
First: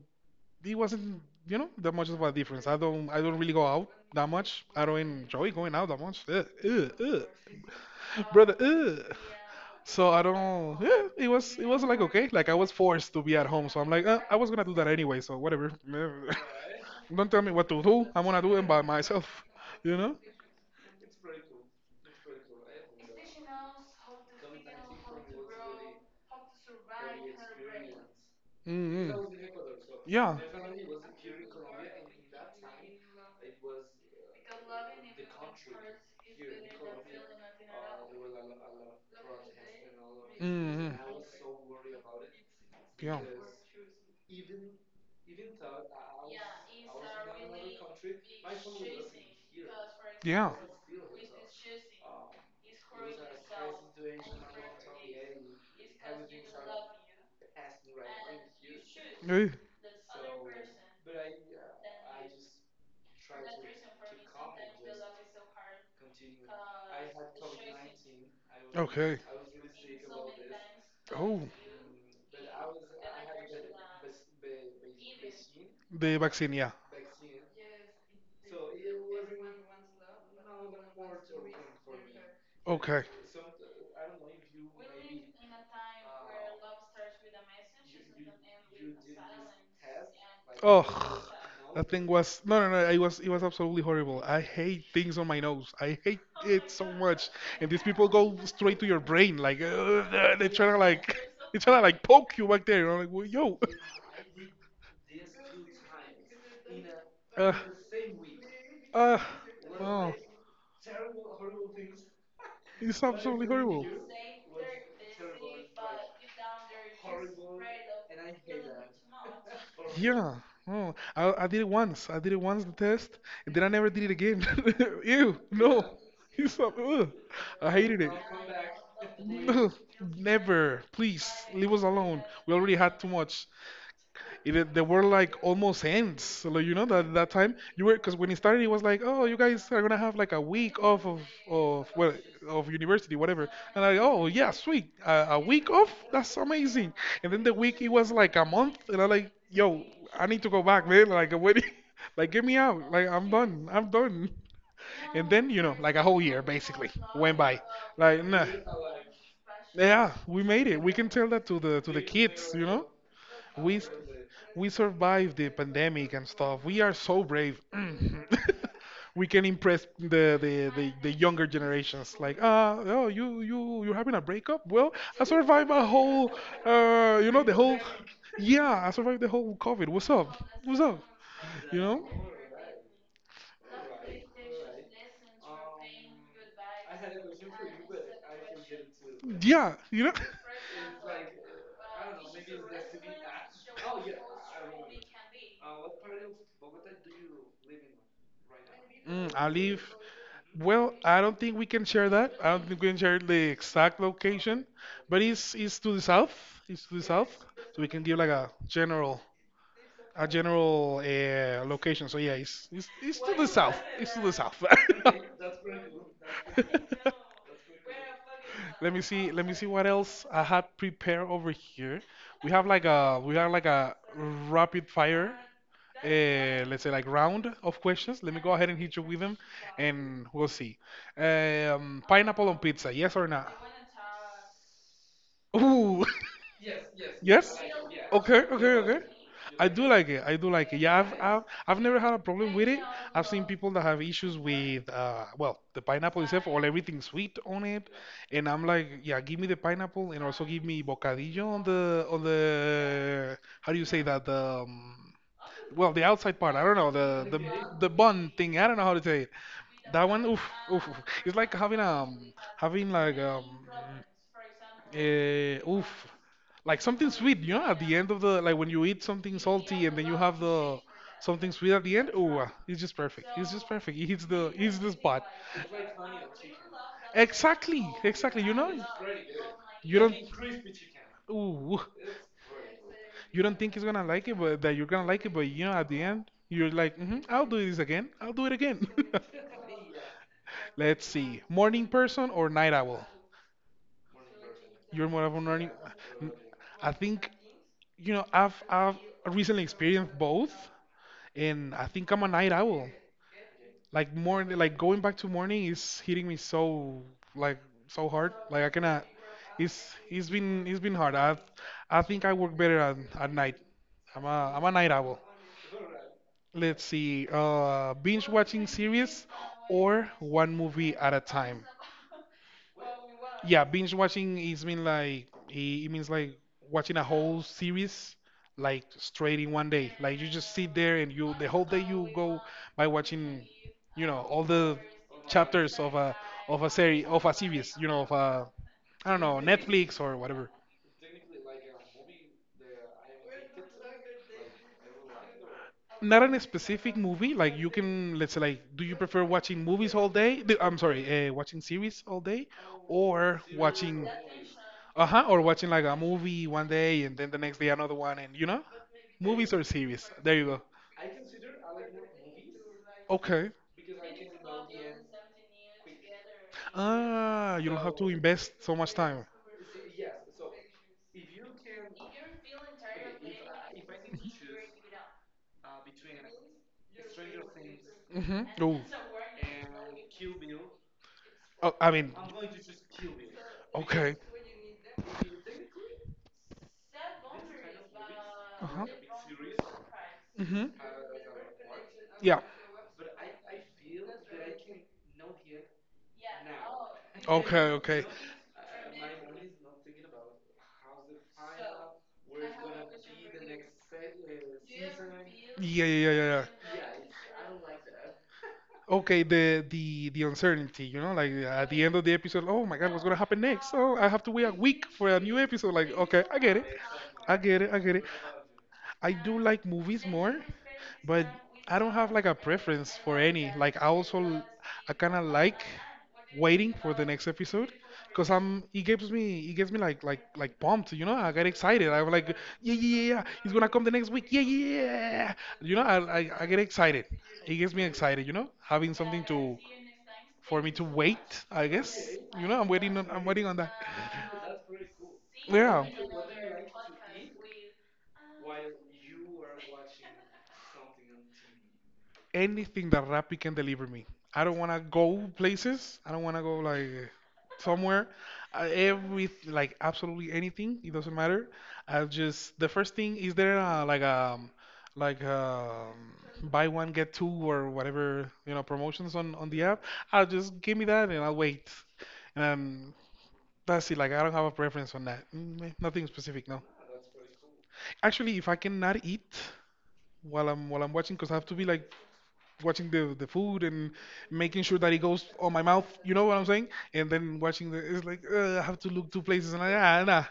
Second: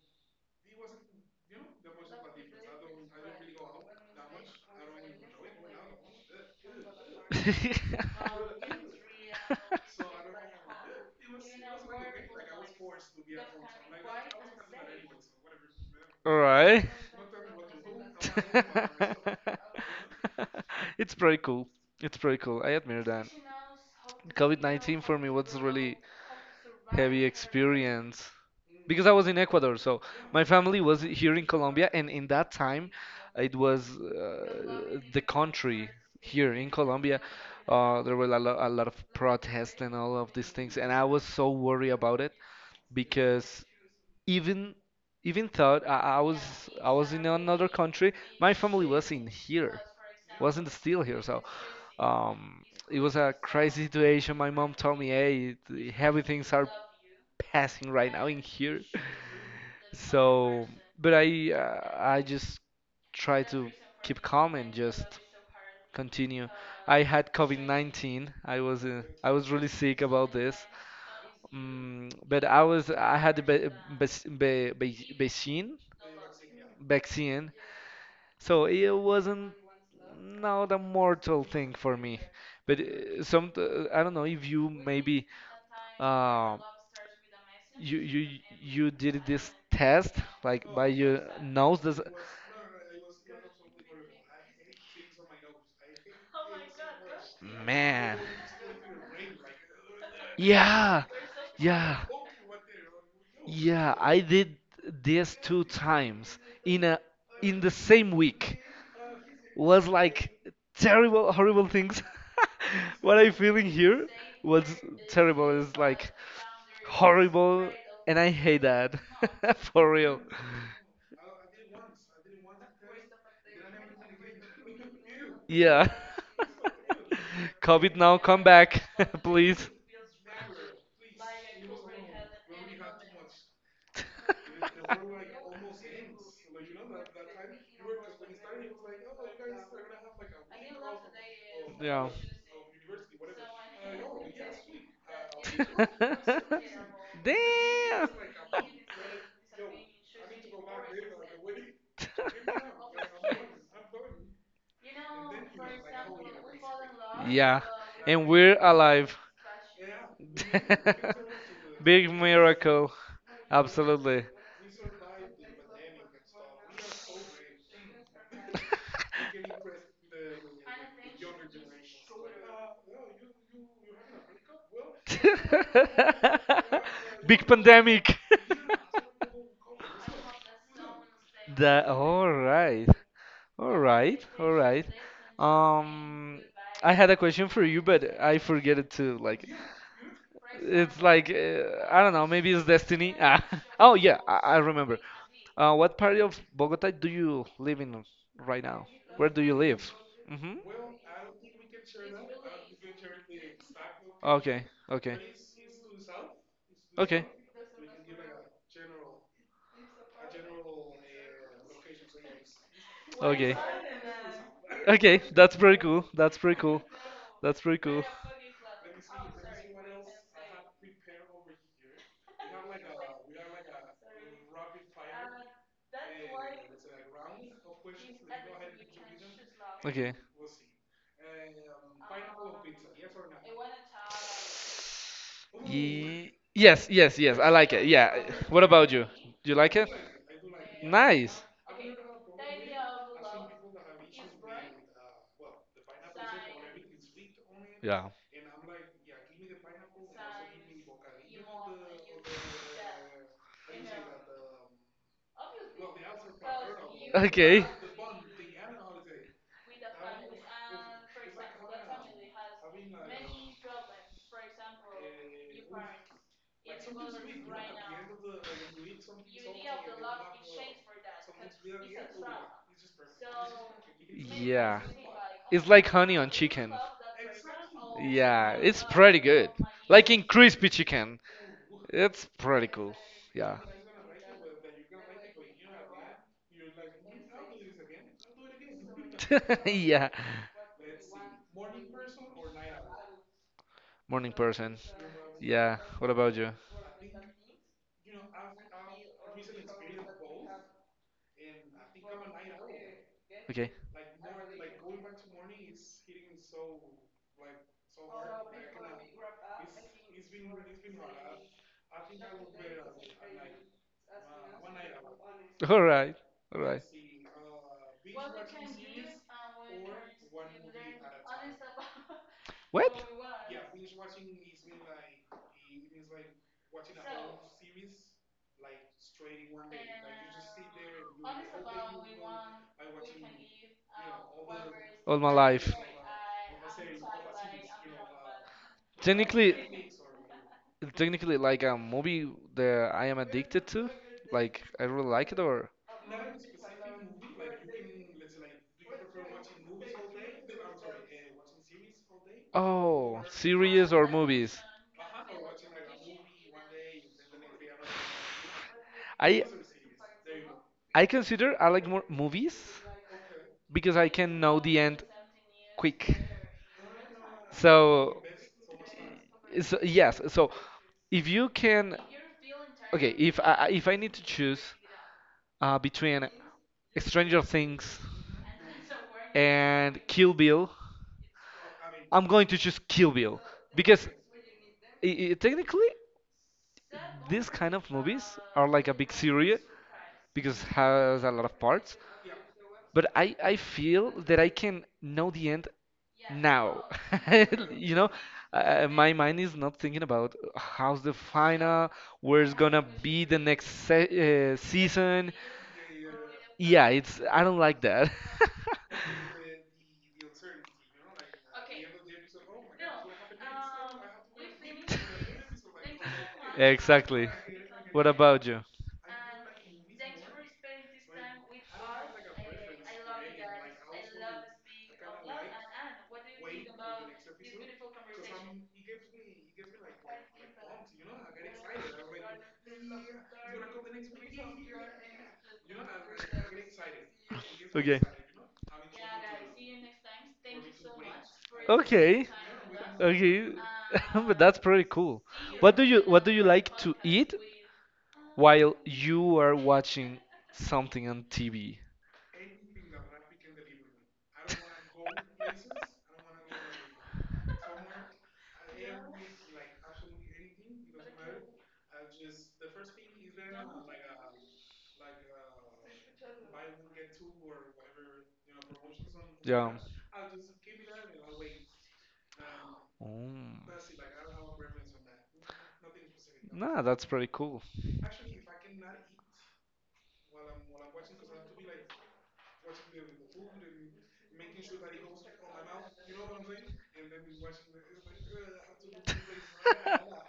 [SPEAKER 2] it wasn't you know that much of a difference. I don't really go out that much. I don't enjoy going out that much. Ugh, ugh, ugh. brother. Ugh. So I don't. Yeah, it was like okay. Like I was forced to be at home, so I'm like, I was gonna do that anyway. So whatever.
[SPEAKER 1] All right.
[SPEAKER 2] don't tell me what to do. I'm gonna do it by myself. You know?
[SPEAKER 1] It's pretty cool. It's pretty cool. I admire that. COVID-19 for me was really heavy experience because I
[SPEAKER 2] Mm-hmm.
[SPEAKER 1] was in Ecuador. So
[SPEAKER 2] Yeah.
[SPEAKER 1] my family was here in Colombia, and in that time it was the country here in Colombia. There were a, a lot of protests and all of these things, and
[SPEAKER 2] Mm-hmm.
[SPEAKER 1] I was so worried about it
[SPEAKER 2] Yeah.
[SPEAKER 1] because even even thought I was in another country. My family was in here,
[SPEAKER 2] Yeah.
[SPEAKER 1] wasn't still here. So um, it was a crazy situation. My mom told me, "Hey, everything's are passing right now in here."
[SPEAKER 2] Eh,
[SPEAKER 1] So, but I just try to keep calm and just continue. I had COVID-19.
[SPEAKER 2] okay.
[SPEAKER 1] I was really sick about this.
[SPEAKER 2] Oh,
[SPEAKER 1] Mm, but I had the be, be, be, vaccine,
[SPEAKER 2] the vaccine. Yeah.
[SPEAKER 1] vaccine, so it wasn't not a mortal thing for me. But
[SPEAKER 2] Okay.
[SPEAKER 1] some I don't know if you maybe uh, you did this test like by your
[SPEAKER 2] Oh,
[SPEAKER 1] nose.
[SPEAKER 2] that
[SPEAKER 1] Does,
[SPEAKER 2] thing was no, no, no. It was absolutely horrible. I hate things on my nose. I hate it so much. And these people
[SPEAKER 1] Man.
[SPEAKER 2] go straight to your brain, like they try to
[SPEAKER 1] Yeah.
[SPEAKER 2] like they try to like
[SPEAKER 1] Yeah.
[SPEAKER 2] poke you back there. And I'm like, well, yo,
[SPEAKER 1] Yeah, I did this two times in a
[SPEAKER 2] uh,
[SPEAKER 1] in the same week.
[SPEAKER 2] uh,
[SPEAKER 1] Was
[SPEAKER 2] wow,
[SPEAKER 1] like terrible, horrible things.
[SPEAKER 2] it's
[SPEAKER 1] What I
[SPEAKER 2] absolutely
[SPEAKER 1] feeling
[SPEAKER 2] horrible.
[SPEAKER 1] here was terrible. It's like horrible, and I hate that for real.
[SPEAKER 2] Yeah. Oh, I did it once. I did it once, the test, and then I never did it again. Ew, no.
[SPEAKER 1] Yeah.
[SPEAKER 2] It's so, ugh. I
[SPEAKER 1] COVID
[SPEAKER 2] hated it.
[SPEAKER 1] now, come back, please.
[SPEAKER 2] No, never. Please, leave us alone. We already had too much it, they were like almost ends. So, like you know that that time you were because when it started, it was like, oh, you guys are gonna have like a week off of of
[SPEAKER 1] Yeah.
[SPEAKER 2] well of university, whatever. And I, oh yeah, sweet, a week off, that's amazing. And then the week it was
[SPEAKER 1] Damn.
[SPEAKER 2] like a month, and I'm like, yo, I need to go back, man. Like what? Like get me out. Like I'm done. I'm done. And then you know, like a whole year basically went by.
[SPEAKER 1] Yeah,
[SPEAKER 2] Like
[SPEAKER 1] and
[SPEAKER 2] nah.
[SPEAKER 1] we're alive.
[SPEAKER 2] Yeah, we made it. We can tell that to the
[SPEAKER 1] Big
[SPEAKER 2] kids, you know?
[SPEAKER 1] miracle.
[SPEAKER 2] We s-
[SPEAKER 1] Absolutely.
[SPEAKER 2] we survived the pandemic and stuff. We are so brave. we can impress the younger generations. Like, ah, oh, you're having a breakup? Well, I survived a whole, you know,
[SPEAKER 1] Big
[SPEAKER 2] the whole.
[SPEAKER 1] pandemic.
[SPEAKER 2] Yeah, I survived the whole COVID. What's up? What's up? You
[SPEAKER 1] That
[SPEAKER 2] know?
[SPEAKER 1] all right, all right, all right. Um, I had a question for you, but I forget it to like
[SPEAKER 2] Yeah, you know.
[SPEAKER 1] It's like I don't know. Maybe it's destiny. Ah. Oh yeah, I remember. What part of Bogota do you live in right now? Where
[SPEAKER 2] Mm,
[SPEAKER 1] do
[SPEAKER 2] I
[SPEAKER 1] you live?
[SPEAKER 2] live.
[SPEAKER 1] Hmm
[SPEAKER 2] Well, I don't think we can share that. I don't think we can share the exact
[SPEAKER 1] Okay.
[SPEAKER 2] location,
[SPEAKER 1] Okay.
[SPEAKER 2] but it's to the south. It's to the
[SPEAKER 1] Okay.
[SPEAKER 2] south, so we can give like a general location. So yeah, it's to the
[SPEAKER 1] Okay.
[SPEAKER 2] south. It's to the south.
[SPEAKER 1] Okay. That's pretty cool. That's pretty cool. That's pretty cool.
[SPEAKER 2] Let me see. Let me see what else I had prepared over here. We have like a rapid fire, let's say like round of questions. Let me go ahead and hit you with them,
[SPEAKER 1] Okay.
[SPEAKER 2] and we'll see. Pineapple on pizza, yes or no? Ooh,
[SPEAKER 1] Yes. Yes. Yes. I
[SPEAKER 2] Yes?
[SPEAKER 1] like it. Yeah.
[SPEAKER 2] Okay,
[SPEAKER 1] What
[SPEAKER 2] okay,
[SPEAKER 1] about
[SPEAKER 2] okay.
[SPEAKER 1] you? Do you
[SPEAKER 2] I
[SPEAKER 1] like it?
[SPEAKER 2] do like it. I do like it. Yeah,
[SPEAKER 1] Nice.
[SPEAKER 2] I've never had a problem with it. I've seen people that have issues with well, the pineapple itself or everything sweet on it.
[SPEAKER 1] Yeah.
[SPEAKER 2] And I'm like, yeah, give me the pineapple and also give me bocadillo on the how do you say that? The outside part. I don't know, the the
[SPEAKER 1] Okay.
[SPEAKER 2] the bun thing. I don't know how to say it. That one, oof, oof, oof. It's like having uh, oof like something sweet, you know, at the end of the like when you eat something salty and then you have the something sweet at the end. Ooh, ah, it's just perfect. It's just perfect. It hits the hits
[SPEAKER 1] Yeah.
[SPEAKER 2] the spot.
[SPEAKER 1] It's like honey on chicken.
[SPEAKER 2] Exactly, exactly. You
[SPEAKER 1] Yeah,
[SPEAKER 2] know,
[SPEAKER 1] it's pretty good.
[SPEAKER 2] you
[SPEAKER 1] Like
[SPEAKER 2] don't
[SPEAKER 1] in crispy chicken.
[SPEAKER 2] ooh,
[SPEAKER 1] It's pretty cool.
[SPEAKER 2] you don't
[SPEAKER 1] Yeah.
[SPEAKER 2] think he's gonna like it, but that you're gonna like it, but you know, at the end, you're like, hmm, I'll do this again. I'll do it again.
[SPEAKER 1] Yeah.
[SPEAKER 2] Let's see, morning person or night owl?
[SPEAKER 1] Morning person.
[SPEAKER 2] You're more of a morning.
[SPEAKER 1] Yeah. What about you?
[SPEAKER 2] I think I've recently experienced both, and I think I'm a night owl.
[SPEAKER 1] Okay.
[SPEAKER 2] Like morning, like going back to morning is hitting me like so hard. Like I cannot. It's been hard. I think I work better at night. I'm a night owl.
[SPEAKER 1] All right. All right.
[SPEAKER 2] Let's see. Binge watching series or one movie at a time.
[SPEAKER 1] What?
[SPEAKER 2] Yeah, binge watching is mean like it means like watching a whole series like straight in one day. Like you just sit there and you the whole day you go by watching, you know, all the
[SPEAKER 1] All my life.
[SPEAKER 2] chapters of a series, you know, of a I don't know,
[SPEAKER 1] Technically,
[SPEAKER 2] Netflix or whatever.
[SPEAKER 1] technically, like a movie that I am addicted to, like I really like it, or
[SPEAKER 2] Not in a specific movie. Like you can, let's say, like, do you prefer watching movies all day? I'm sorry, watching series all day,
[SPEAKER 1] oh,
[SPEAKER 2] or
[SPEAKER 1] series
[SPEAKER 2] watching,
[SPEAKER 1] or movies.
[SPEAKER 2] uh huh, or watching like a movie one day and then the next day another one, and you know,
[SPEAKER 1] I
[SPEAKER 2] movies or series. There you go.
[SPEAKER 1] I consider I like more movies
[SPEAKER 2] Okay.
[SPEAKER 1] because I can know the end quick.
[SPEAKER 2] Ah, you don't have to
[SPEAKER 1] So,
[SPEAKER 2] invest so much time.
[SPEAKER 1] so yes, so If you can, okay, if I need to choose between Stranger Things
[SPEAKER 2] Mm-hmm. Oh,
[SPEAKER 1] and Kill Bill,
[SPEAKER 2] oh, I mean,
[SPEAKER 1] I'm going to choose Kill Bill because
[SPEAKER 2] okay.
[SPEAKER 1] I technically these kind of movies
[SPEAKER 2] Uh
[SPEAKER 1] are
[SPEAKER 2] huh.
[SPEAKER 1] like a big series because
[SPEAKER 2] Mm-hmm.
[SPEAKER 1] has a lot of parts
[SPEAKER 2] Yeah.
[SPEAKER 1] but I feel that I can know the end now.
[SPEAKER 2] Okay,
[SPEAKER 1] You
[SPEAKER 2] okay.
[SPEAKER 1] know, my mind is not thinking about how's the final, where's gonna be the next se season.
[SPEAKER 2] Yeah, yeah, yeah, yeah, yeah.
[SPEAKER 1] Yeah, it's I don't like that.
[SPEAKER 2] Okay, the uncertainty, you know, like at the end of the episode, oh my God, what's gonna happen next? Oh, I have to wait a week for a new episode. Like, okay, I get it,
[SPEAKER 1] Exactly.
[SPEAKER 2] I get it, I get it.
[SPEAKER 1] What about you?
[SPEAKER 2] I do like movies more, but I don't have like a preference for any. Like, I also I kind of like waiting for the next episode because I'm it gives me like pumped, you know. I get excited. I'm like, yeah, yeah, yeah, yeah. He's gonna come the next week. Yeah, yeah, yeah, yeah, yeah, yeah. You know, I get excited. It gets me
[SPEAKER 1] Okay.
[SPEAKER 2] excited, you know, having something to for me to wait. I guess
[SPEAKER 1] Okay.
[SPEAKER 2] I'm waiting
[SPEAKER 1] Okay.
[SPEAKER 2] on that.
[SPEAKER 1] But that's pretty cool. What
[SPEAKER 2] Yeah,
[SPEAKER 1] do what do you like to eat while you are watching something on TV?
[SPEAKER 2] anything that Rappi can deliver me. I don't want to go places. I don't want to go like somewhere. Every like absolutely anything. It doesn't matter. I just The first thing is there like um buy one get two or whatever you know promotions on the
[SPEAKER 1] Yeah.
[SPEAKER 2] app. I'll just give me that and I'll wait. And
[SPEAKER 1] Mm.
[SPEAKER 2] That's it. Like I don't have a preference on that. Mm, eh, nothing specific. No.
[SPEAKER 1] Nah, that's pretty cool.
[SPEAKER 2] Actually, if I cannot eat while I'm watching, because I have to be like watching the food and making sure that it goes on my mouth. You know what I'm saying? And then watching the it's like I have to look two places and I ah, nah.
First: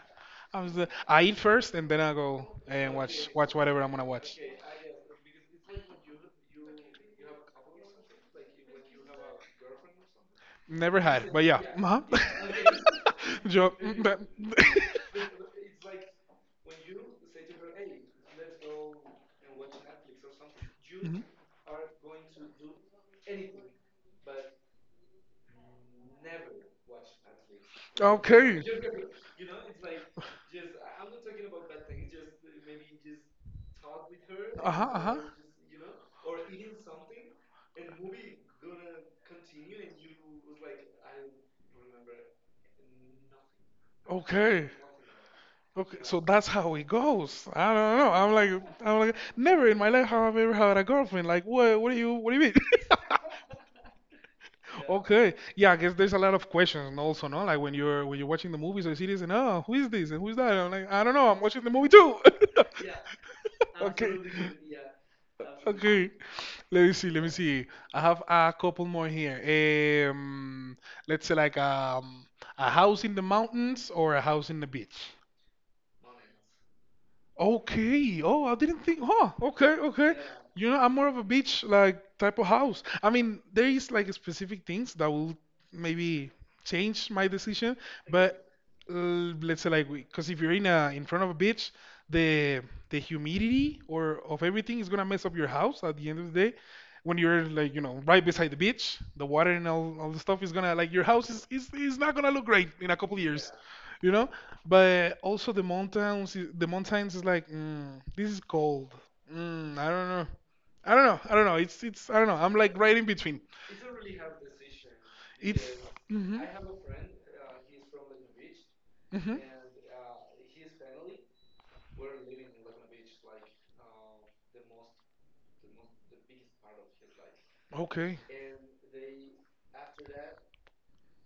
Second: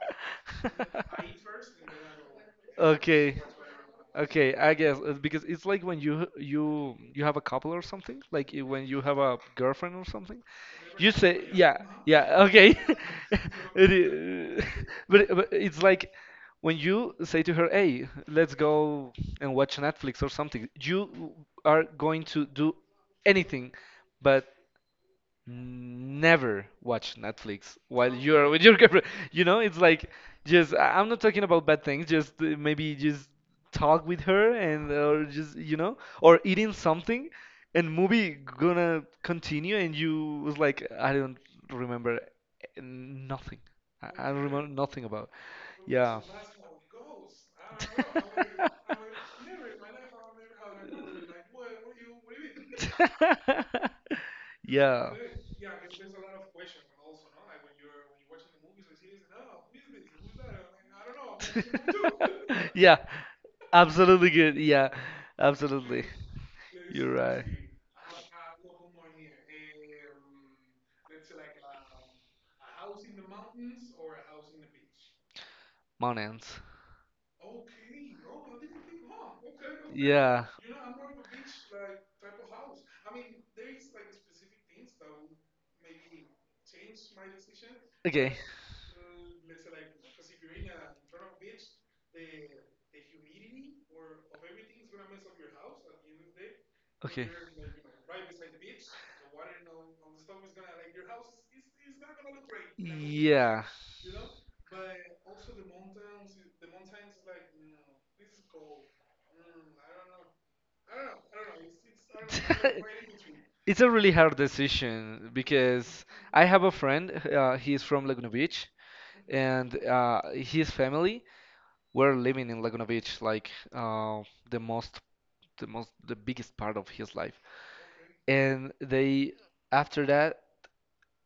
[SPEAKER 2] I'm just, I eat first and then I go and watch
[SPEAKER 1] Okay.
[SPEAKER 2] watch whatever I'm gonna watch.
[SPEAKER 1] Okay, I guess because it's like when you have a couple or something, like when you have a girlfriend or something,
[SPEAKER 2] Never
[SPEAKER 1] you
[SPEAKER 2] had,
[SPEAKER 1] say
[SPEAKER 2] but yeah.
[SPEAKER 1] yeah,
[SPEAKER 2] Uh-huh.
[SPEAKER 1] yeah, okay.
[SPEAKER 2] Job.
[SPEAKER 1] It
[SPEAKER 2] Mm, but-
[SPEAKER 1] i- but it's like when you say to her, "Hey, let's go and watch Netflix or something."
[SPEAKER 2] Mhm.
[SPEAKER 1] You are going to do anything, but never watch Netflix while you are
[SPEAKER 2] Okay.
[SPEAKER 1] with your girlfriend. You know, it's like just I'm not talking about bad things, just maybe just talk with her
[SPEAKER 2] Uh-huh,
[SPEAKER 1] and
[SPEAKER 2] uh-huh.
[SPEAKER 1] or just you know, or eating something and movie gonna continue and you was like I don't remember nothing. I don't remember
[SPEAKER 2] Okay.
[SPEAKER 1] nothing about.
[SPEAKER 2] Okay, so
[SPEAKER 1] Yeah.
[SPEAKER 2] that's how it goes. I don't know. I'm like, never in my life have I ever had a girlfriend. Like, what? What do you mean?
[SPEAKER 1] Yeah.
[SPEAKER 2] Okay. Yeah, I guess there's a lot of questions and also, no? Like when you're watching the movies or series and oh, who is this and who's that? And I'm like, I don't know, I'm watching the movie too.
[SPEAKER 1] Yeah.
[SPEAKER 2] Okay.
[SPEAKER 1] Absolutely good. Yeah, absolutely.
[SPEAKER 2] Okay. Let me see,
[SPEAKER 1] You're
[SPEAKER 2] let me
[SPEAKER 1] right.
[SPEAKER 2] see. I have a couple more here. Um, let's say a house in the mountains or a house in the beach.
[SPEAKER 1] Mountains.
[SPEAKER 2] Okay. Oh, I didn't think. Huh. Okay. Okay.
[SPEAKER 1] Yeah.
[SPEAKER 2] You know, I'm more of a beach like type of house. I mean, there is like specific things that will maybe change my decision,
[SPEAKER 1] Okay.
[SPEAKER 2] but let's say like because if you're in a in front of a beach, the the humidity or of everything is gonna mess up your house at the end of the day when
[SPEAKER 1] Okay.
[SPEAKER 2] you're like you know right beside the beach the water and all the stuff is gonna like your house is not gonna look great in a couple years
[SPEAKER 1] Yeah.
[SPEAKER 2] you know, but also the mountains the mountains is like mm, this is cold, mm, I don't know, I don't know, I don't know, it's I don't know, I'm like right in between.
[SPEAKER 1] It's a really hard decision
[SPEAKER 2] It's
[SPEAKER 1] because
[SPEAKER 2] hmm,
[SPEAKER 1] I have a friend, he's from Laguna Beach,
[SPEAKER 2] hmm,
[SPEAKER 1] and his family were living in Laguna Beach like the most, the most, the biggest part of his life.
[SPEAKER 2] okay,
[SPEAKER 1] And they, after that,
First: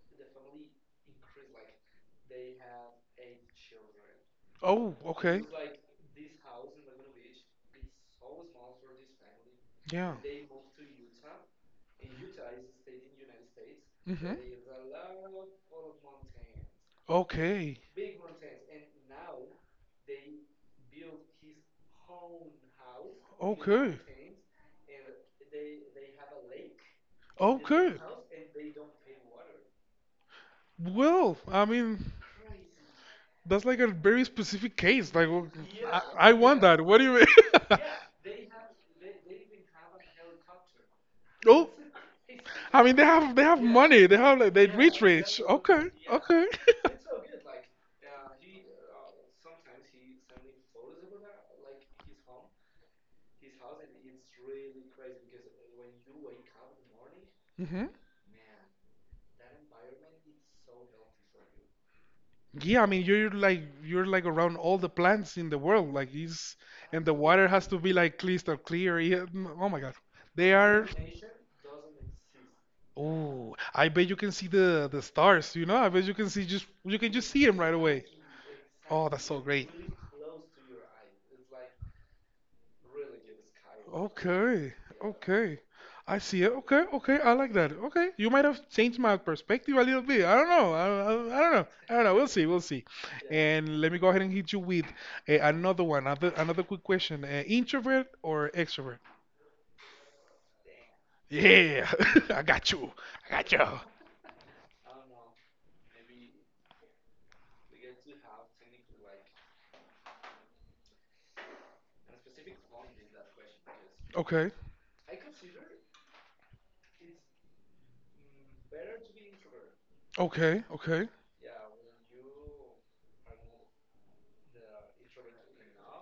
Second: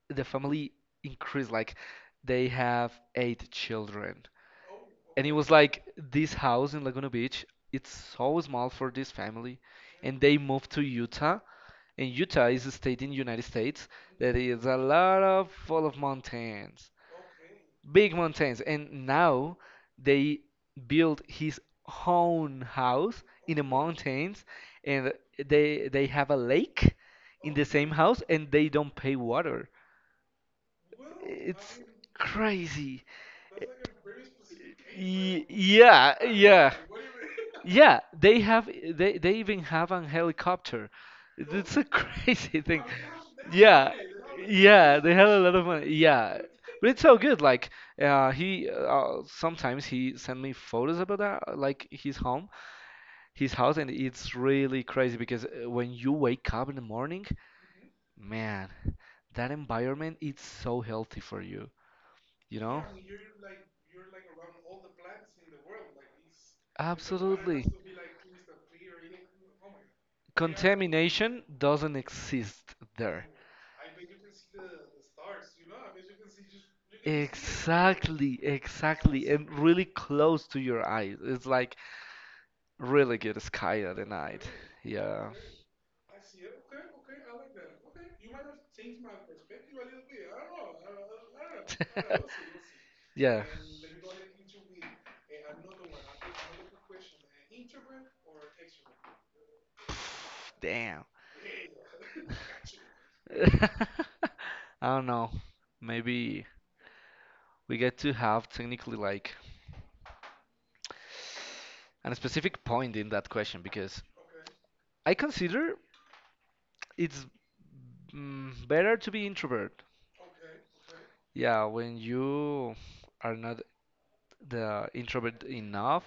[SPEAKER 1] the family increased like they have eight children
[SPEAKER 2] oh
[SPEAKER 1] and it
[SPEAKER 2] okay,
[SPEAKER 1] was like this house in Laguna Beach it's so small for this family
[SPEAKER 2] yeah,
[SPEAKER 1] and they moved to Utah, and Utah is a state in United States
[SPEAKER 2] hmm.
[SPEAKER 1] that is a lot of full of mountains,
[SPEAKER 2] Okay.
[SPEAKER 1] big mountains. And now they built his own house in the
[SPEAKER 2] Okay.
[SPEAKER 1] mountains, and they have a lake in the same
[SPEAKER 2] Okay.
[SPEAKER 1] house and they don't pay water.
[SPEAKER 2] Well, I
[SPEAKER 1] It's
[SPEAKER 2] mean,
[SPEAKER 1] crazy.
[SPEAKER 2] that's like a very specific case.
[SPEAKER 1] Yeah,
[SPEAKER 2] I want
[SPEAKER 1] yeah.
[SPEAKER 2] that. What do you mean?
[SPEAKER 1] Yeah, they even have an helicopter.
[SPEAKER 2] Oh,
[SPEAKER 1] It's a crazy thing.
[SPEAKER 2] I mean, they have
[SPEAKER 1] Yeah.
[SPEAKER 2] money. They have like they
[SPEAKER 1] Yeah,
[SPEAKER 2] rich
[SPEAKER 1] they had a
[SPEAKER 2] rich.
[SPEAKER 1] lot of
[SPEAKER 2] Okay,
[SPEAKER 1] money. Yeah.
[SPEAKER 2] okay.
[SPEAKER 1] But it's so good. Like, he sometimes he sent me photos about that, like his home, his house, and it's really crazy because when you wake up in the morning,
[SPEAKER 2] Hmm.
[SPEAKER 1] man, that environment it's so healthy for you you
[SPEAKER 2] Yeah,
[SPEAKER 1] know?
[SPEAKER 2] I mean you're like around all the plants in the world, like it's and the water
[SPEAKER 1] Absolutely.
[SPEAKER 2] has to be like crystal clear. Yeah, mm, oh my God, they are.
[SPEAKER 1] Contamination doesn't exist there.
[SPEAKER 2] Oh, I bet you can see the stars. You know, I bet you can see just you can just see them right away.
[SPEAKER 1] Exactly,
[SPEAKER 2] Oh, that's
[SPEAKER 1] exactly,
[SPEAKER 2] so
[SPEAKER 1] and
[SPEAKER 2] great.
[SPEAKER 1] really close to your eyes. It's like really good sky at the night.
[SPEAKER 2] Okay,
[SPEAKER 1] Yeah,
[SPEAKER 2] okay. I see it. Okay, okay. I like that. Okay, you might have changed my perspective a little bit. I don't know. I don't know. I don't know. We'll see. We'll see.
[SPEAKER 1] yeah.
[SPEAKER 2] And let me go ahead and hit you with another one. Another quick question. Introvert or extrovert?
[SPEAKER 1] Damn.
[SPEAKER 2] Yeah, I got you. I got you.
[SPEAKER 1] I don't know. Maybe we get to have technically like a specific point in that question because
[SPEAKER 2] Okay,
[SPEAKER 1] I consider it's Mm, better to be introvert.
[SPEAKER 2] okay, okay.
[SPEAKER 1] Yeah, when you are not the introvert enough,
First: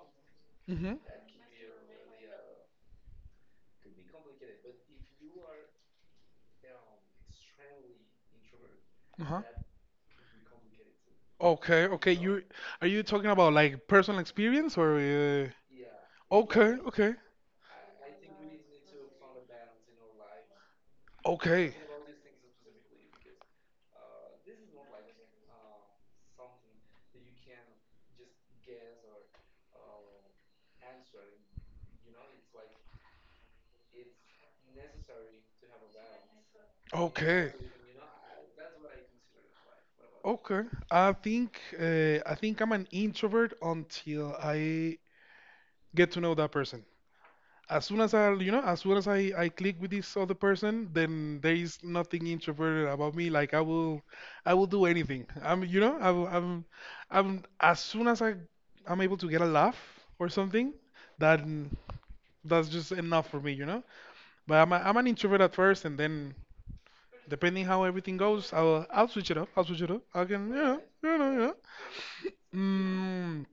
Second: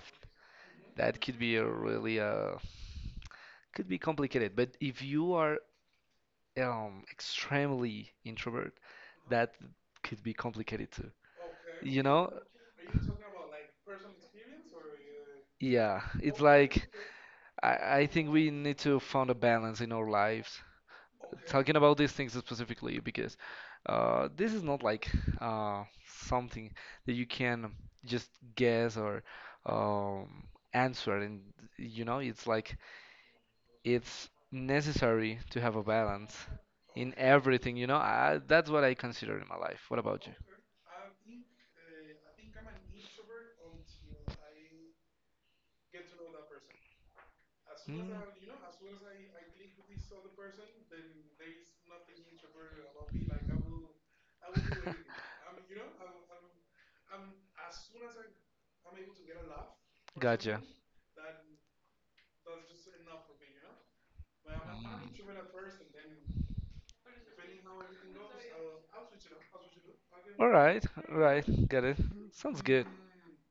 [SPEAKER 2] Mhm.
[SPEAKER 1] that could be a really could be complicated. But if you are extremely introvert,
[SPEAKER 2] Uh-huh.
[SPEAKER 1] that could be complicated too.
[SPEAKER 2] Okay,
[SPEAKER 1] You
[SPEAKER 2] okay.
[SPEAKER 1] know?
[SPEAKER 2] You Are you talking about like personal experience or?
[SPEAKER 1] Yeah, it's
[SPEAKER 2] Okay,
[SPEAKER 1] like
[SPEAKER 2] okay.
[SPEAKER 1] I think we need to find a balance in our lives
[SPEAKER 2] Okay.
[SPEAKER 1] talking about these things specifically because this is not like something that you can just guess or um, answer and you know it's like it's necessary to have a balance in
[SPEAKER 2] Okay.
[SPEAKER 1] everything you know I, that's what I consider in my life what about you.
[SPEAKER 2] Okay. I think I'm an introvert until I get to know that person. As soon
[SPEAKER 1] Mm.
[SPEAKER 2] as I, you know, as soon as I click with this other person, then there is nothing introverted about me. I will do anything. I'm, you know, I'm As soon as I, I'm able to get a laugh or
[SPEAKER 1] Gotcha.
[SPEAKER 2] something, that that's just enough for me, you know. But I'm an introvert at first, and then depending how everything goes, I'll switch it up. I'll switch it up. I can
[SPEAKER 1] All
[SPEAKER 2] yeah
[SPEAKER 1] right,
[SPEAKER 2] yeah
[SPEAKER 1] all
[SPEAKER 2] no,
[SPEAKER 1] right,
[SPEAKER 2] yeah.
[SPEAKER 1] got it. Sounds good.
[SPEAKER 2] Mm,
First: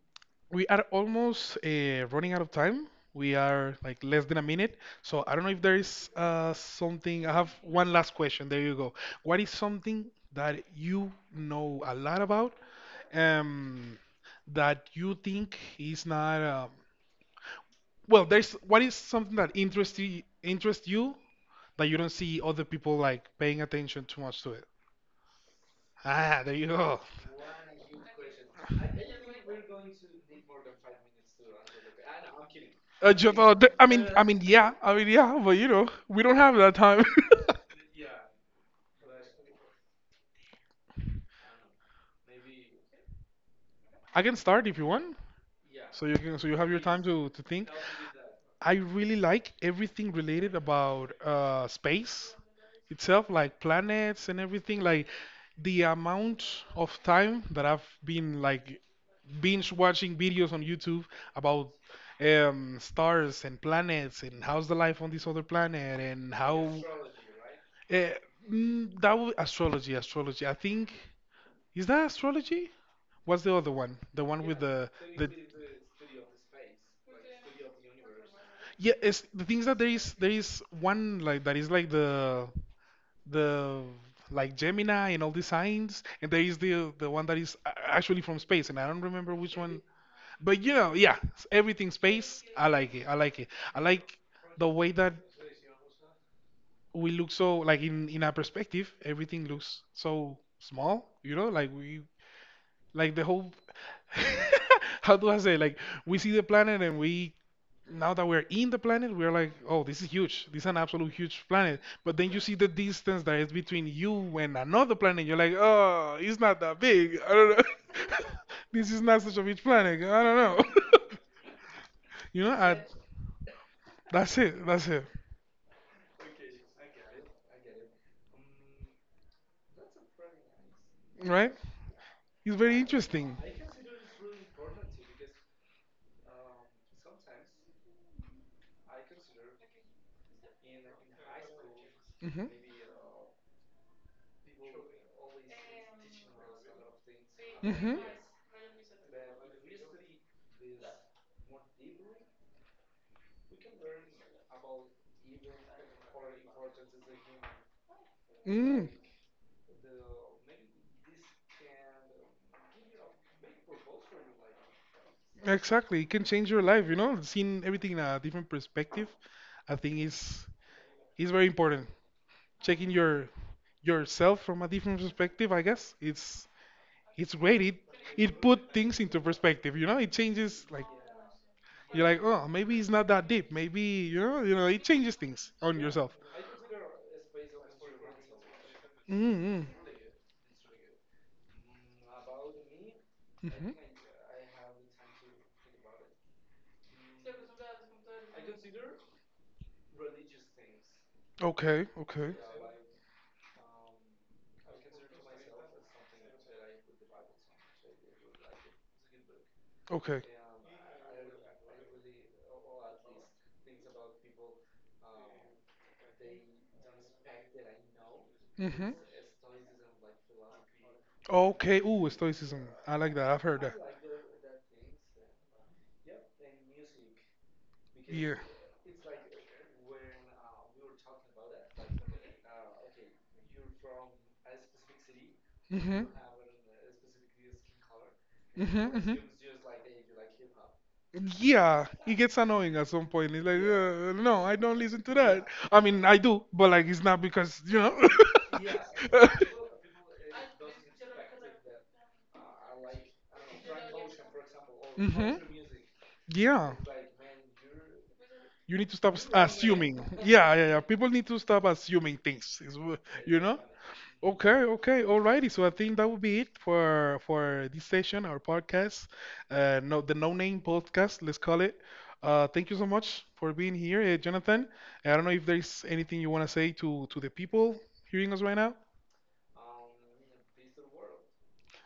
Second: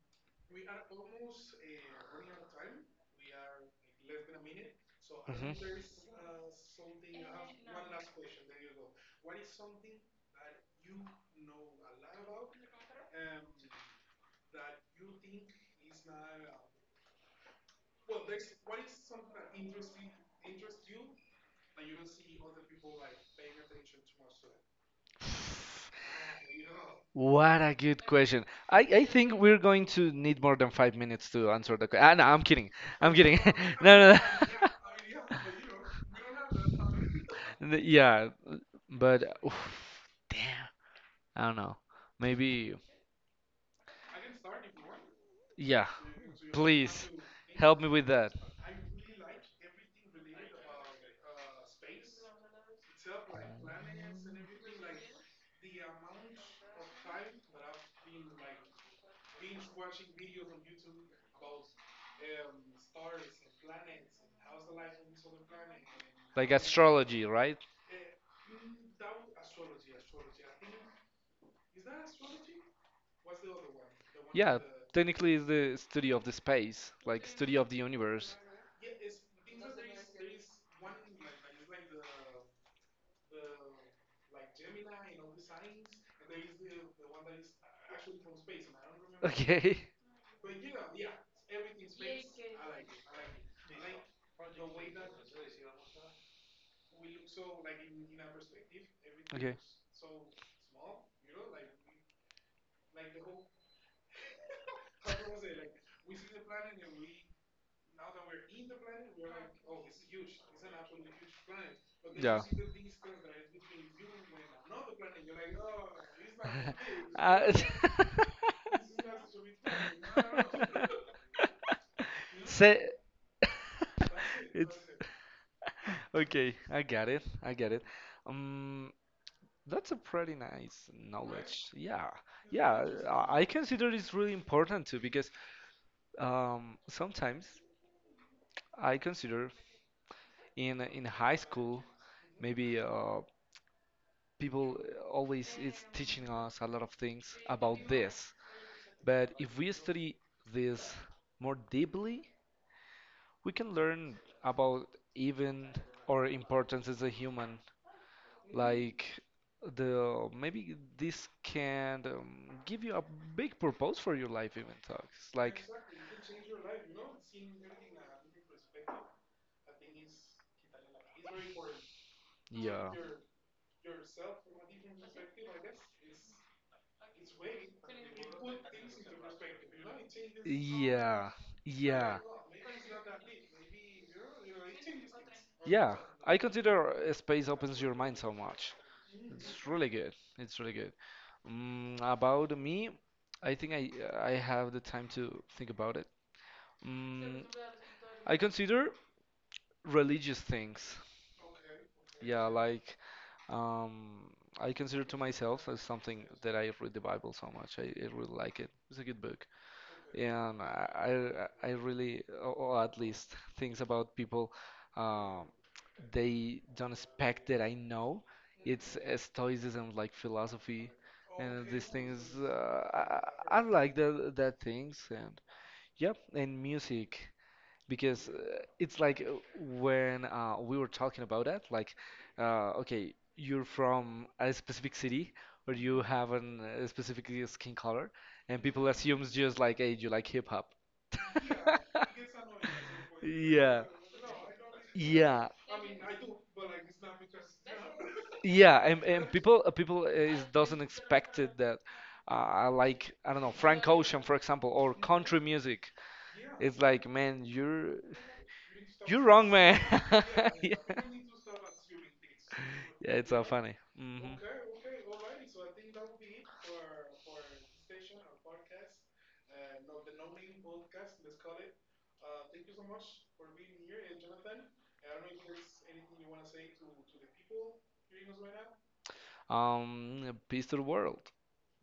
[SPEAKER 2] we are almost running out of time. We are like less than a minute. So I don't know
[SPEAKER 1] Mhm.
[SPEAKER 2] if there is something. I have one last question. There you go. What is something that you know a lot about um, that you think is not well? There's what is something that interests you that you don't see other people like paying attention too much to. Ah, there you go.
[SPEAKER 1] What a good question. I think we're going to need more than 5 minutes to answer the question. Ah, no, I'm kidding. I'm kidding. No, no.
[SPEAKER 2] I mean, yeah, but you know, we don't have that time.
[SPEAKER 1] No. Yeah, but oof, damn. I don't know. Maybe,
[SPEAKER 2] I can start if you want.
[SPEAKER 1] yeah.
[SPEAKER 2] So you can, so you have your time
[SPEAKER 1] Please
[SPEAKER 2] to think.
[SPEAKER 1] help me with that.
[SPEAKER 2] I really like everything related about space itself, like planets and everything. Like the amount of time that I've been like binge watching videos on YouTube about stars and planets and how's the life on this other planet and
[SPEAKER 1] Like
[SPEAKER 2] how
[SPEAKER 1] astrology, right?
[SPEAKER 2] uh, that would astrology, astrology. I think is that astrology? What's the other one? The one with
[SPEAKER 1] Yeah,
[SPEAKER 2] the
[SPEAKER 1] technically it's the study of the space, like study of the universe.
[SPEAKER 2] Yeah, it's the things that there is one like that is like the like Gemini and all the signs, and there is the one that is actually from space, and I don't remember which
[SPEAKER 1] Okay.
[SPEAKER 2] one. But you know, yeah, everything space. I like it. I like it. I like the way that we look so like in our perspective, everything
[SPEAKER 1] Okay.
[SPEAKER 2] looks so small. You know, like we like the whole how do I say? Like we see the planet and we now that we're in the planet, we're like, oh, this is huge. This is an absolute huge planet. But then you
[SPEAKER 1] Yeah.
[SPEAKER 2] see the distance that is between you and another planet. You're like, oh, it's not that big. I don't
[SPEAKER 1] Uh,
[SPEAKER 2] know. This is not such a huge planet. I don't know. you know, I,
[SPEAKER 1] Say
[SPEAKER 2] that's it.
[SPEAKER 1] it's
[SPEAKER 2] That's it.
[SPEAKER 1] okay. I got it. I get it. Um, That's a pretty nice
[SPEAKER 2] Right?
[SPEAKER 1] knowledge. Yeah.
[SPEAKER 2] It's very
[SPEAKER 1] Yeah,
[SPEAKER 2] interesting.
[SPEAKER 1] I consider it's really important too because sometimes I consider in high school
[SPEAKER 2] Hmm.
[SPEAKER 1] maybe people always is teaching us a lot of things about
[SPEAKER 2] Mm-hmm.
[SPEAKER 1] this. But if we study this more deeply, we can learn about even our importance as a human.
[SPEAKER 2] Mm.
[SPEAKER 1] Like the maybe this can give you a big purpose for your life even talks. Like
[SPEAKER 2] Exactly. It can change your life, you know, seeing everything in a different perspective. I think is very important. Checking
[SPEAKER 1] yeah.
[SPEAKER 2] your yourself from a different perspective, I guess. It's great. It put things into perspective, you know? It changes like
[SPEAKER 1] Yeah.
[SPEAKER 2] you're like,
[SPEAKER 1] Yeah.
[SPEAKER 2] oh, maybe it's not that deep. Maybe you know, it changes things on
[SPEAKER 1] Yeah.
[SPEAKER 2] yourself.
[SPEAKER 1] I consider space opens your mind so much.
[SPEAKER 2] Mm-hmm.
[SPEAKER 1] It's really good. It's really good. Mm, about me, I
[SPEAKER 2] Hmm.
[SPEAKER 1] think I I have the time to think about it. Mm, I consider religious things.
[SPEAKER 2] Okay, okay,
[SPEAKER 1] Yeah, like um, I consider to myself as something that I read the Bible so much. I really like it. It's a good book.
[SPEAKER 2] okay.
[SPEAKER 1] And I really, or at least things about people, um, they don't expect that I know.
[SPEAKER 2] Hmm.
[SPEAKER 1] It's Stoicism, like philosophy, and
[SPEAKER 2] Okay.
[SPEAKER 1] these
[SPEAKER 2] Ooh,
[SPEAKER 1] things.
[SPEAKER 2] stoicism. I like
[SPEAKER 1] I,
[SPEAKER 2] that. I've
[SPEAKER 1] I
[SPEAKER 2] heard
[SPEAKER 1] I
[SPEAKER 2] that.
[SPEAKER 1] like the, that things, and yep, and music because
[SPEAKER 2] Yeah.
[SPEAKER 1] it's like when we were talking about that, like, okay, you're from a specific city or
[SPEAKER 2] Mm-hmm.
[SPEAKER 1] you have an, a specific skin color, and people
[SPEAKER 2] Mm-hmm. Hmm.
[SPEAKER 1] assumes just like, hey, you like hip hop.
[SPEAKER 2] Yeah, it gets annoying at some point. It's like,
[SPEAKER 1] Yeah.
[SPEAKER 2] no, I don't listen to that.
[SPEAKER 1] Yeah,
[SPEAKER 2] I mean, I do, but like, it's not because you know.
[SPEAKER 1] yeah, and, people is, doesn't expect it that like I don't know Frank Ocean for example or
[SPEAKER 2] Hmm.
[SPEAKER 1] country music.
[SPEAKER 2] Yeah.
[SPEAKER 1] It's
[SPEAKER 2] It's like,
[SPEAKER 1] like
[SPEAKER 2] man,
[SPEAKER 1] man,
[SPEAKER 2] you're- you need to stop
[SPEAKER 1] you're
[SPEAKER 2] you're wrong way.
[SPEAKER 1] wrong, man.
[SPEAKER 2] Assuming. Yeah, yeah,
[SPEAKER 1] Yeah,
[SPEAKER 2] yeah. People need to stop assuming things.
[SPEAKER 1] yeah, it's
[SPEAKER 2] You
[SPEAKER 1] so
[SPEAKER 2] know?
[SPEAKER 1] funny. Hmm
[SPEAKER 2] Okay, okay, alrighty. So I think that would be it for this session, our podcast, no, the No Name podcast, let's call it. Thank you so much for being here, Jonathan. I don't know if there's anything you want to say to the people hearing us right now.
[SPEAKER 1] Peace to the world.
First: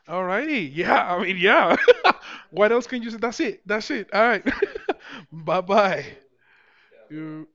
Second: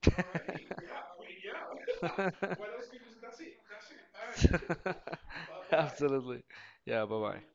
[SPEAKER 2] Alrighty. Yeah, I mean, yeah. What else can you say? That's it. That's it. All right. Bye bye.
[SPEAKER 1] Absolutely. Yeah, bye bye.
[SPEAKER 2] You.